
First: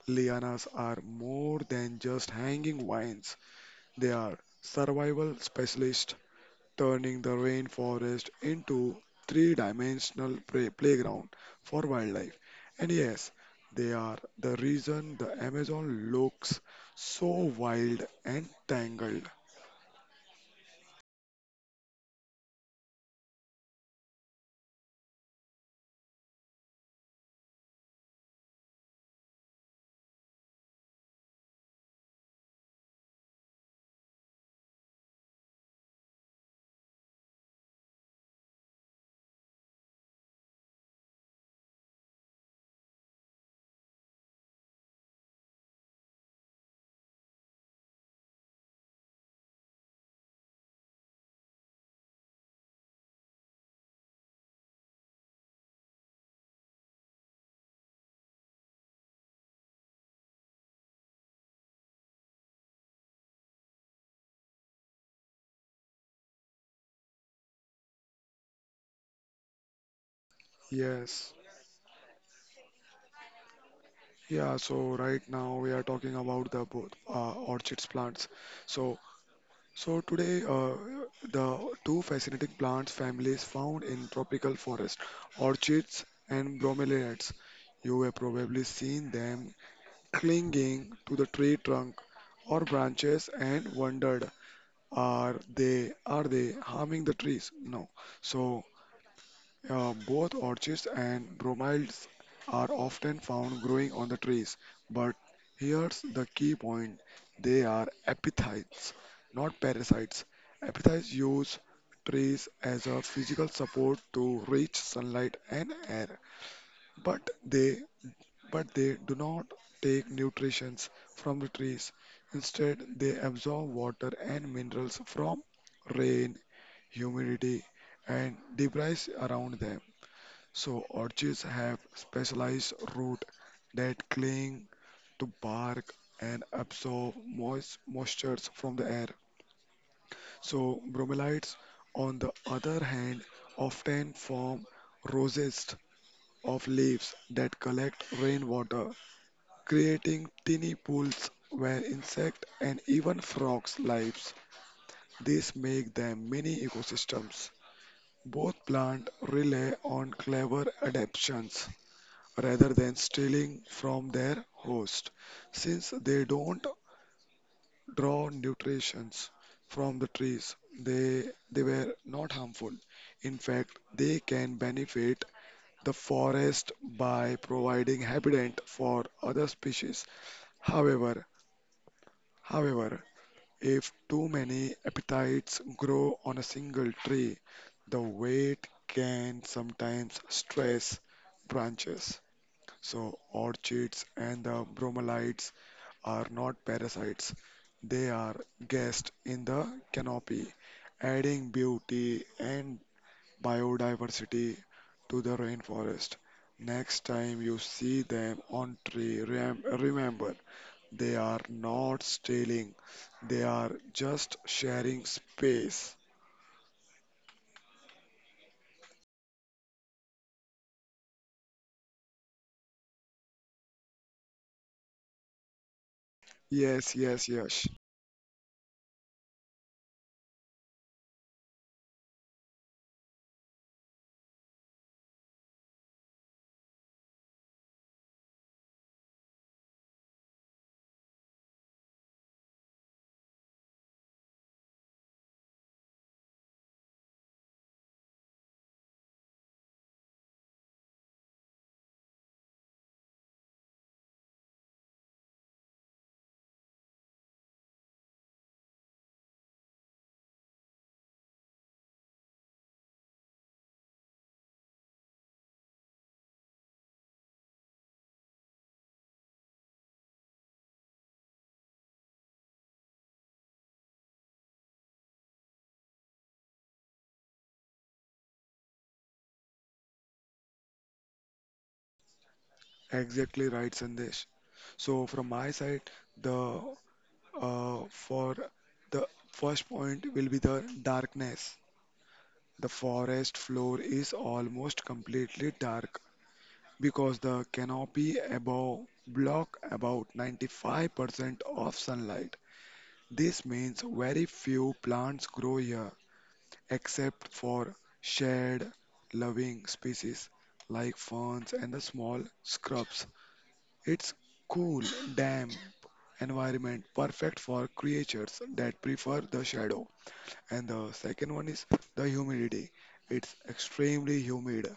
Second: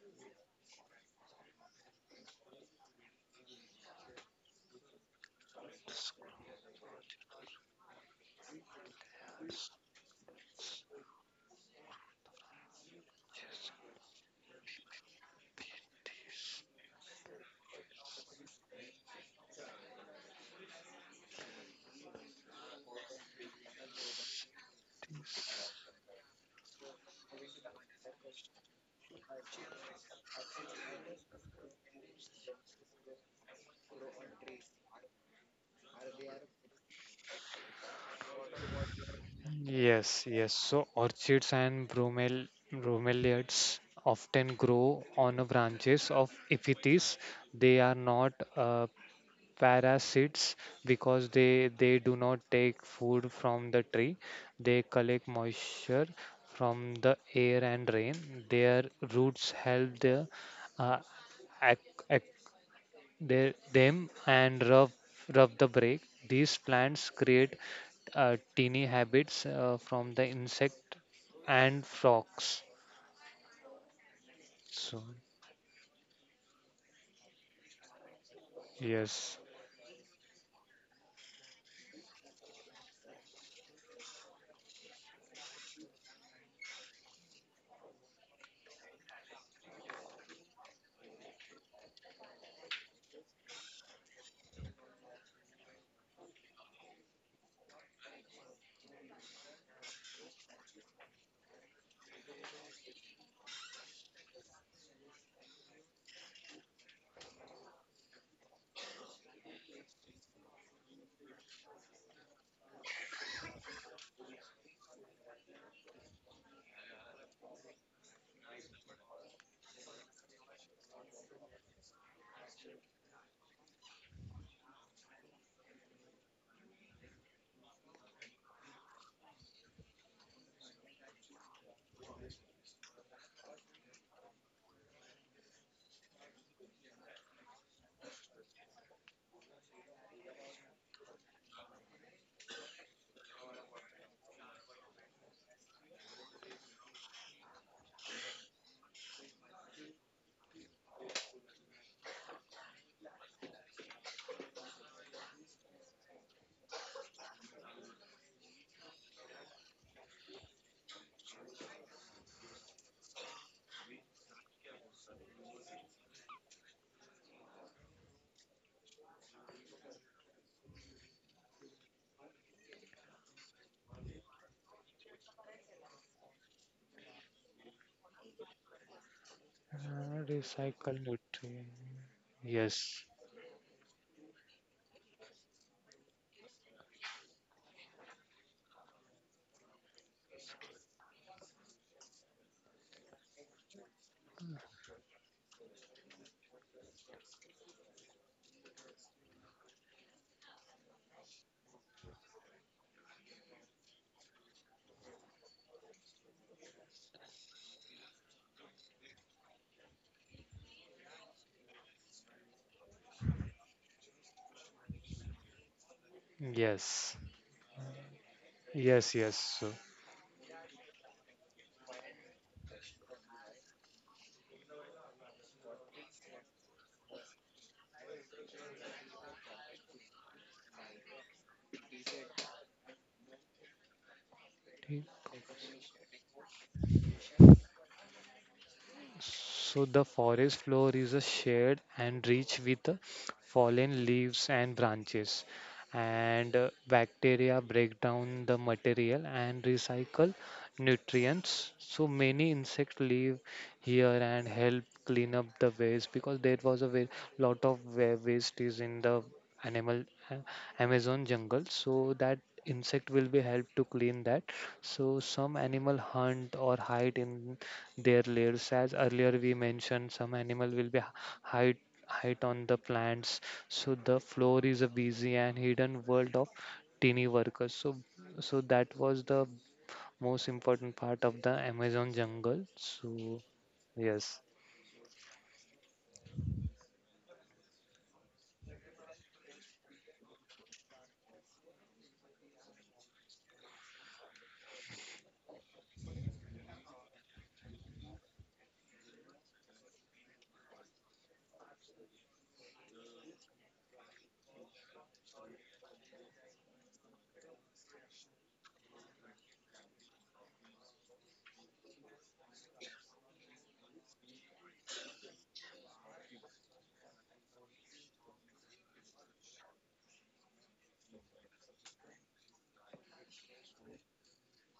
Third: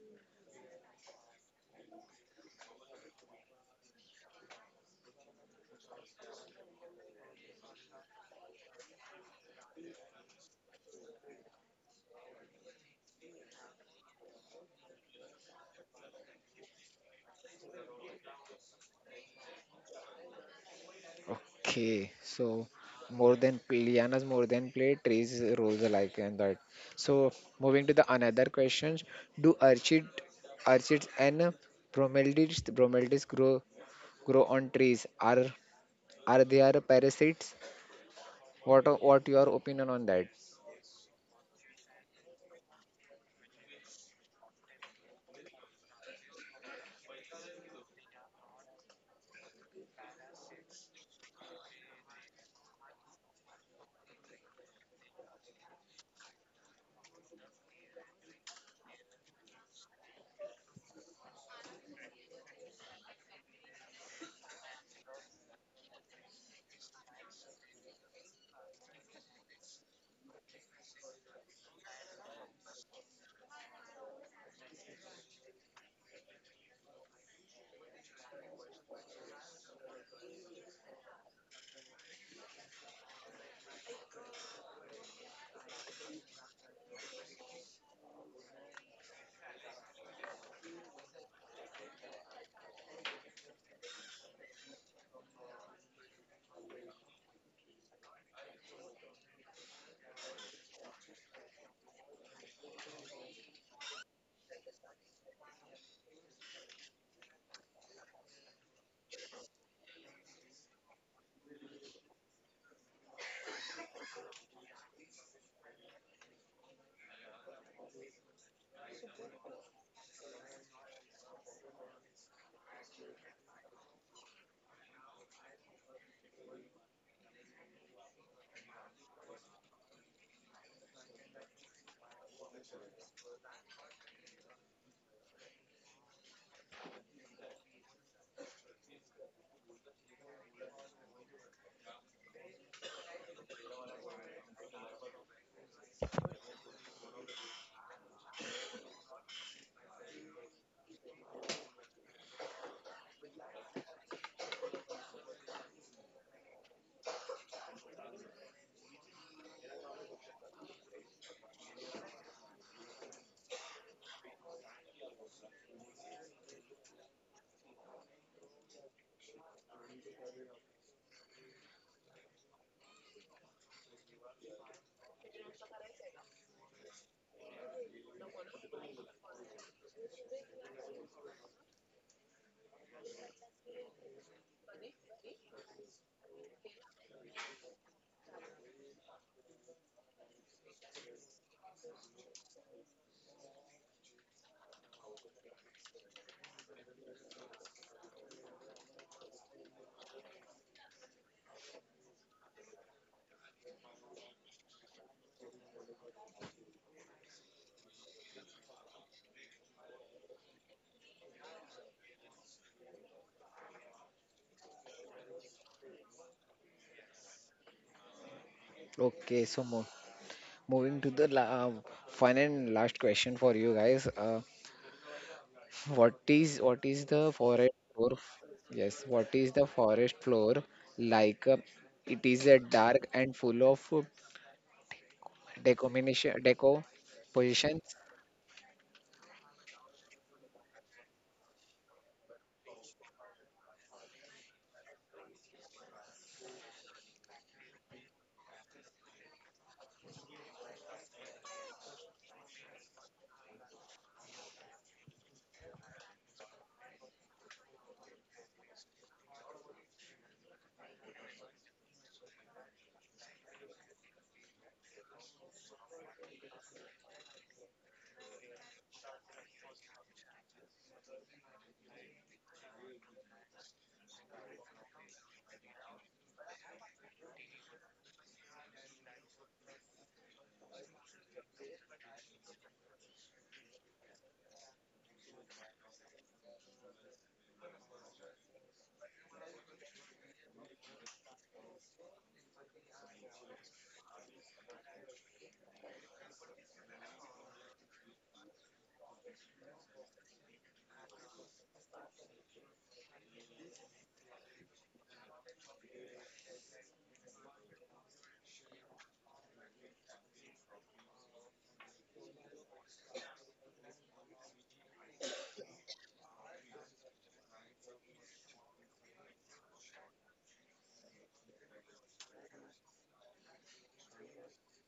Speaker 3: Lianas are more than just hanging vines. They are survival specialists turning the rainforest into three-dimensional play- playground for wildlife. And yes, they are the reason the Amazon looks so wild and tangled.
Speaker 1: Okay. So more than lianas more than play trees roles alike and that. So moving to the another questions. Do orchid orchids and bromeldids bromeldids grow grow on trees, are are they are parasites? What are- what your opinion on
Speaker 2: Yes,
Speaker 1: that?
Speaker 2: yes. So orchids and bromel bromeliads often grow on the branches of epiphytes. They are not uh, parasites, because they they do not take food from the tree. They collect moisture from the air and rain. Their roots help the uh, ac- they, them and rub, rub the brake. These plants create uh, teeny habits uh, from the insect
Speaker 3: Yes.
Speaker 2: and frogs.
Speaker 3: Yeah, so
Speaker 2: So,
Speaker 3: right now we are talking about the both uh, orchids plants. So
Speaker 2: yes.
Speaker 3: so today uh, the two fascinating plant families found in tropical forest, orchids and bromeliads. You have probably seen them clinging to the tree trunk or branches and wondered, are they are they harming the trees? No. So uh, both orchids and bromides are often found growing on the trees, but here's the key point: they are epiphytes, not parasites. Epiphytes use trees as a physical support to reach sunlight and air, but they but they do not take nutrition from the trees. Instead, they absorb water and minerals from rain, humidity, and debris around them. So, orchids have specialized roots that cling to bark and absorb moist moistures from the air. So, bromeliads, on the other hand, often form rosettes of leaves that collect rainwater creating tiny pools where insect and even frogs lives. This make them mini ecosystems. Both plant rely on clever adaptations rather than stealing from their host. Since they don't draw nutrients from the trees, they they were not harmful. In fact, they can benefit the forest by providing habitat for other species.
Speaker 2: Uh, recycle
Speaker 3: However,
Speaker 2: nutrient.
Speaker 3: however,
Speaker 2: Yes.
Speaker 3: if too many appetites grow on a single tree, the weight can sometimes stress branches. So, orchids and the bromeliads are not parasites, they are guests in the canopy, adding beauty and biodiversity to the rainforest. Next time you see them on tree, rem- remember they are not stealing, they are just sharing space.
Speaker 2: Yes. Yes.
Speaker 1: Okay,
Speaker 2: Yes.
Speaker 1: so mo
Speaker 2: So,
Speaker 1: moving to the la uh, fun and last question for you guys. Uh, what is what is
Speaker 3: Yes,
Speaker 1: the
Speaker 3: yes,
Speaker 1: forest
Speaker 3: yes.
Speaker 1: floor? f- Yes, what is the forest floor like? Uh, it is a dark and full of uh, decomination deco positions.
Speaker 2: so the forest floor is a shared and rich with uh, fallen leaves and branches. And uh, bacteria break down the material and recycle nutrients. So many insects live here and help clean up the waste, because there was a wa- lot of wa- waste is in the animal uh, Amazon jungle. So that insect will be helped to clean that. So some animal hunt or hide in their layers. As earlier we mentioned, some animal will be h- height height on the plants. So the floor is a busy and hidden world of teeny workers. So so that was the most important part of the Amazon jungle. So
Speaker 3: Exactly right, Sandesh.
Speaker 2: yes,
Speaker 3: So from my side, the uh, for the first point will be the darkness. The forest floor is almost completely dark because the canopy above block about ninety-five percent of sunlight. This means very few plants grow here except for shared loving species like ferns and the small scrubs. It's cool, damp environment perfect for creatures that prefer the shadow. And the second one is the humidity. It's extremely humid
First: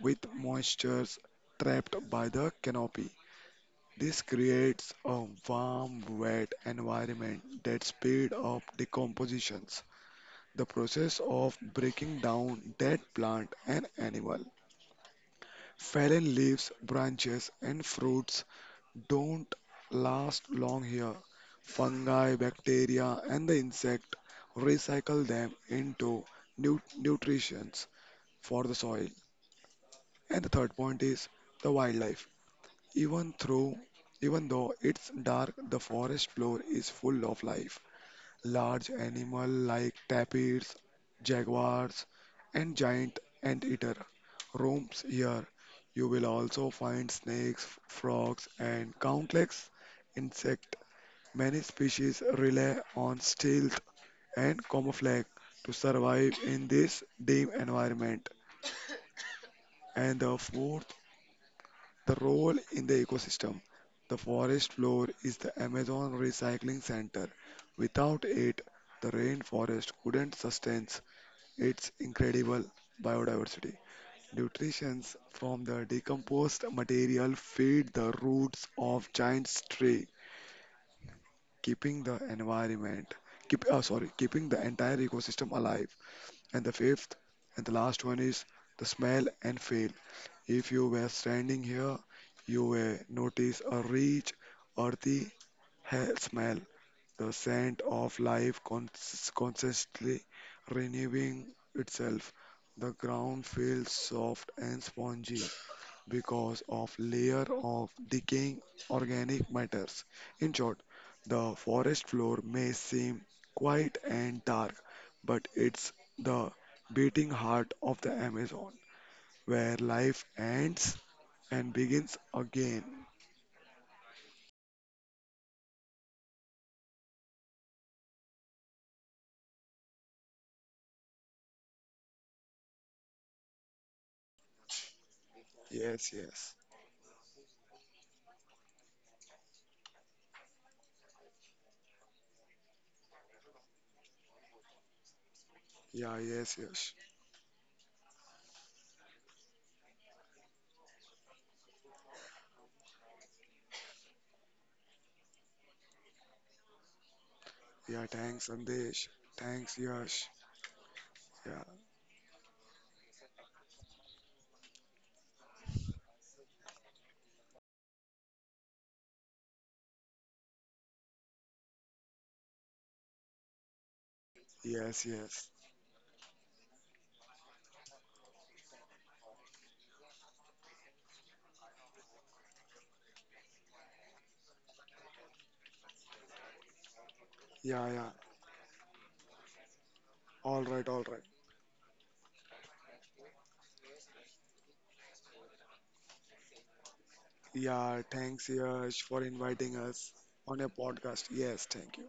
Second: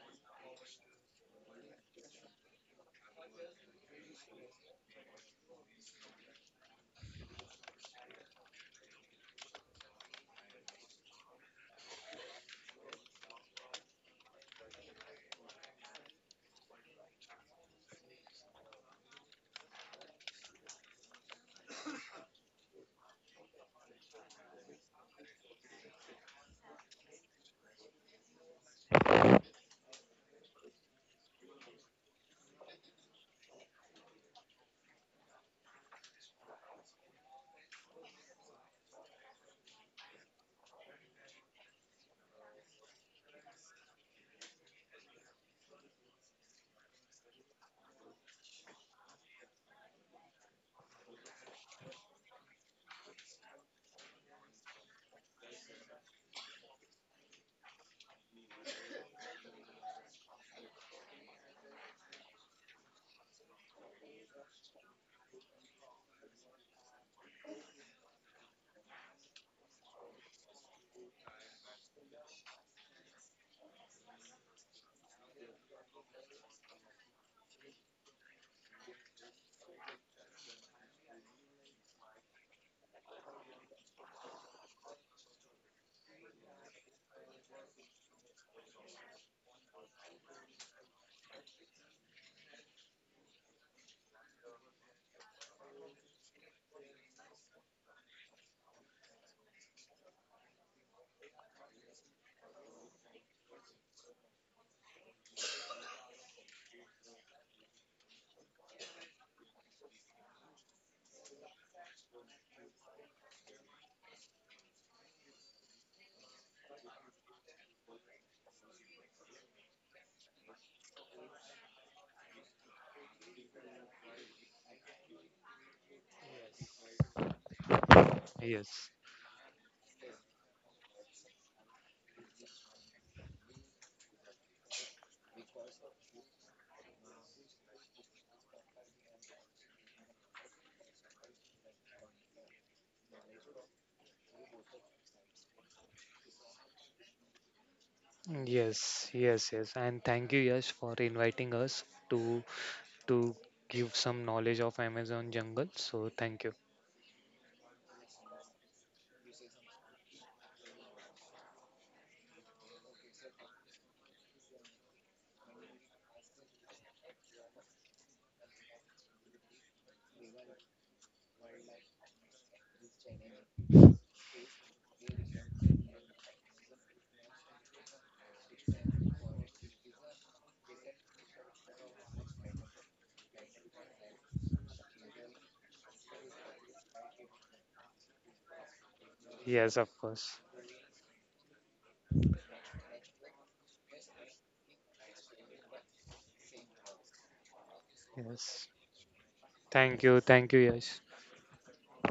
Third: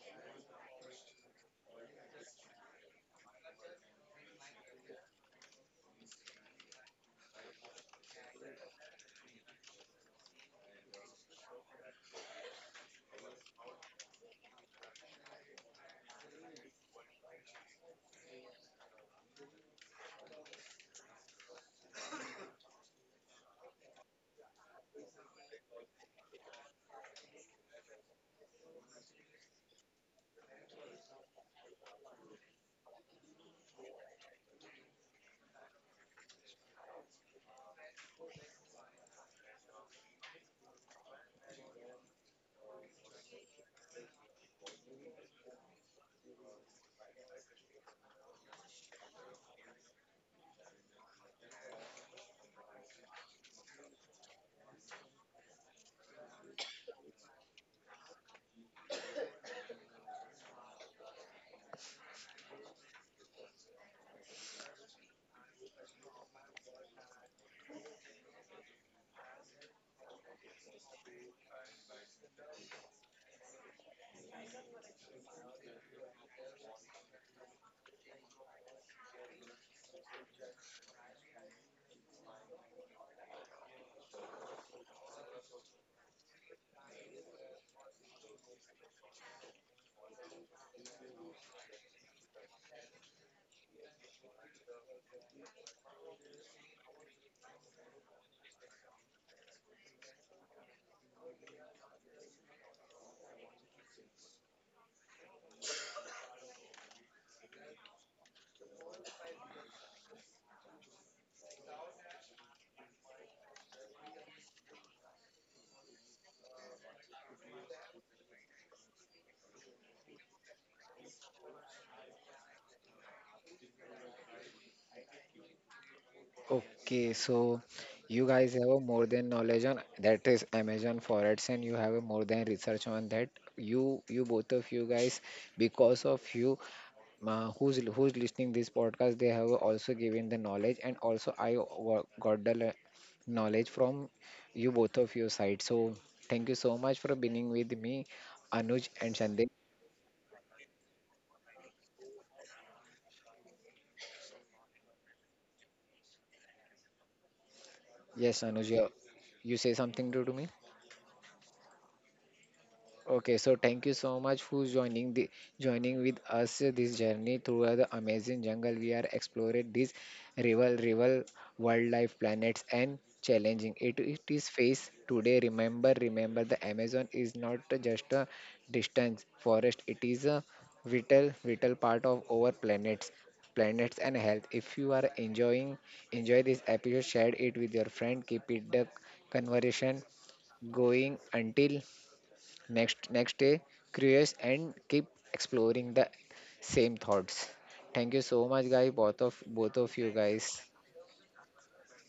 Speaker 3: with moistures trapped by the canopy. This creates a warm, wet environment that speeds up decompositions the process of breaking down dead plant and animal, fallen leaves, branches, and fruits don't last long here. Fungi, bacteria, and the insect recycle them into nu- nutrition for the soil. And the third point is the wildlife. Even through even though it's dark, the forest floor is full of life. Large animal like tapirs, jaguars, and giant anteater roams here. You will also find snakes, frogs, and countless insects. Many species rely on stealth and camouflage to survive in this dim environment. And the fourth, the role in the ecosystem. The forest floor is the Amazon Recycling Center. Without it, the rainforest couldn't sustain It's incredible biodiversity. Nutrients from the decomposed material feed the roots of giant tree, keeping the environment, keep, uh, sorry, keeping the entire ecosystem alive. And the fifth and the last one is the smell and feel. If you were standing here, you will notice a rich, earthy ha- smell the scent of life cons- constantly renewing itself. The ground feels soft and spongy because of layer of decaying organic matters. In short, the forest floor may seem quiet and dark, but it's the beating heart of the Amazon, where life ends and begins again.
Speaker 1: Okay, so you guys have a
Speaker 2: yes.
Speaker 1: more than knowledge on that is Amazon Forex and you have a more than research on that. You you both of you guys, because
Speaker 3: Yes,
Speaker 1: of you
Speaker 3: yes.
Speaker 1: uh, who's who's listening this podcast, they have also given the knowledge and also I wo- got the le- knowledge from you both of your side. So
Speaker 3: Yeah,
Speaker 1: thank you
Speaker 3: yes,
Speaker 1: so
Speaker 3: yes.
Speaker 1: much for being with me, Anuj
Speaker 2: Yes,
Speaker 1: and Sandeep.
Speaker 2: yes, yes. And thank you, Yash, for inviting us to to give some knowledge of Amazon jungle. So thank you.
Speaker 3: Yeah,
Speaker 1: Yes,
Speaker 3: thanks,
Speaker 1: Anuj, you,
Speaker 3: Sandesh.
Speaker 1: you say
Speaker 3: Thanks,
Speaker 1: something to, to
Speaker 3: Yash.
Speaker 1: me?
Speaker 3: Yeah,
Speaker 1: Okay, so thank you so much for joining the joining with us uh, this journey through the amazing jungle. We are exploring these rival rival wildlife planets and challenging it. It is face
Speaker 3: yes,
Speaker 1: today.
Speaker 3: yes.
Speaker 1: Remember, remember the Amazon is not just a distance forest. It is a vital vital part of our planets planets and health. If you are enjoying enjoy this episode, share it with your
Speaker 3: Yeah, yeah.
Speaker 1: friend, keep it the
Speaker 2: Yes, of
Speaker 1: conversation
Speaker 2: course.
Speaker 3: All right, all
Speaker 1: going
Speaker 3: right.
Speaker 1: until next next day curious and keep exploring the same thoughts.
Speaker 3: Yeah,
Speaker 1: Thank you so
Speaker 3: thanks,
Speaker 2: Yes.
Speaker 1: much guys,
Speaker 3: Yash,
Speaker 1: both
Speaker 3: for
Speaker 1: of
Speaker 3: inviting
Speaker 1: both of
Speaker 2: Thank
Speaker 3: us
Speaker 1: you
Speaker 2: you. Thank
Speaker 1: guys.
Speaker 2: you,
Speaker 3: on your
Speaker 2: Yash.
Speaker 3: podcast. Yes, thank you.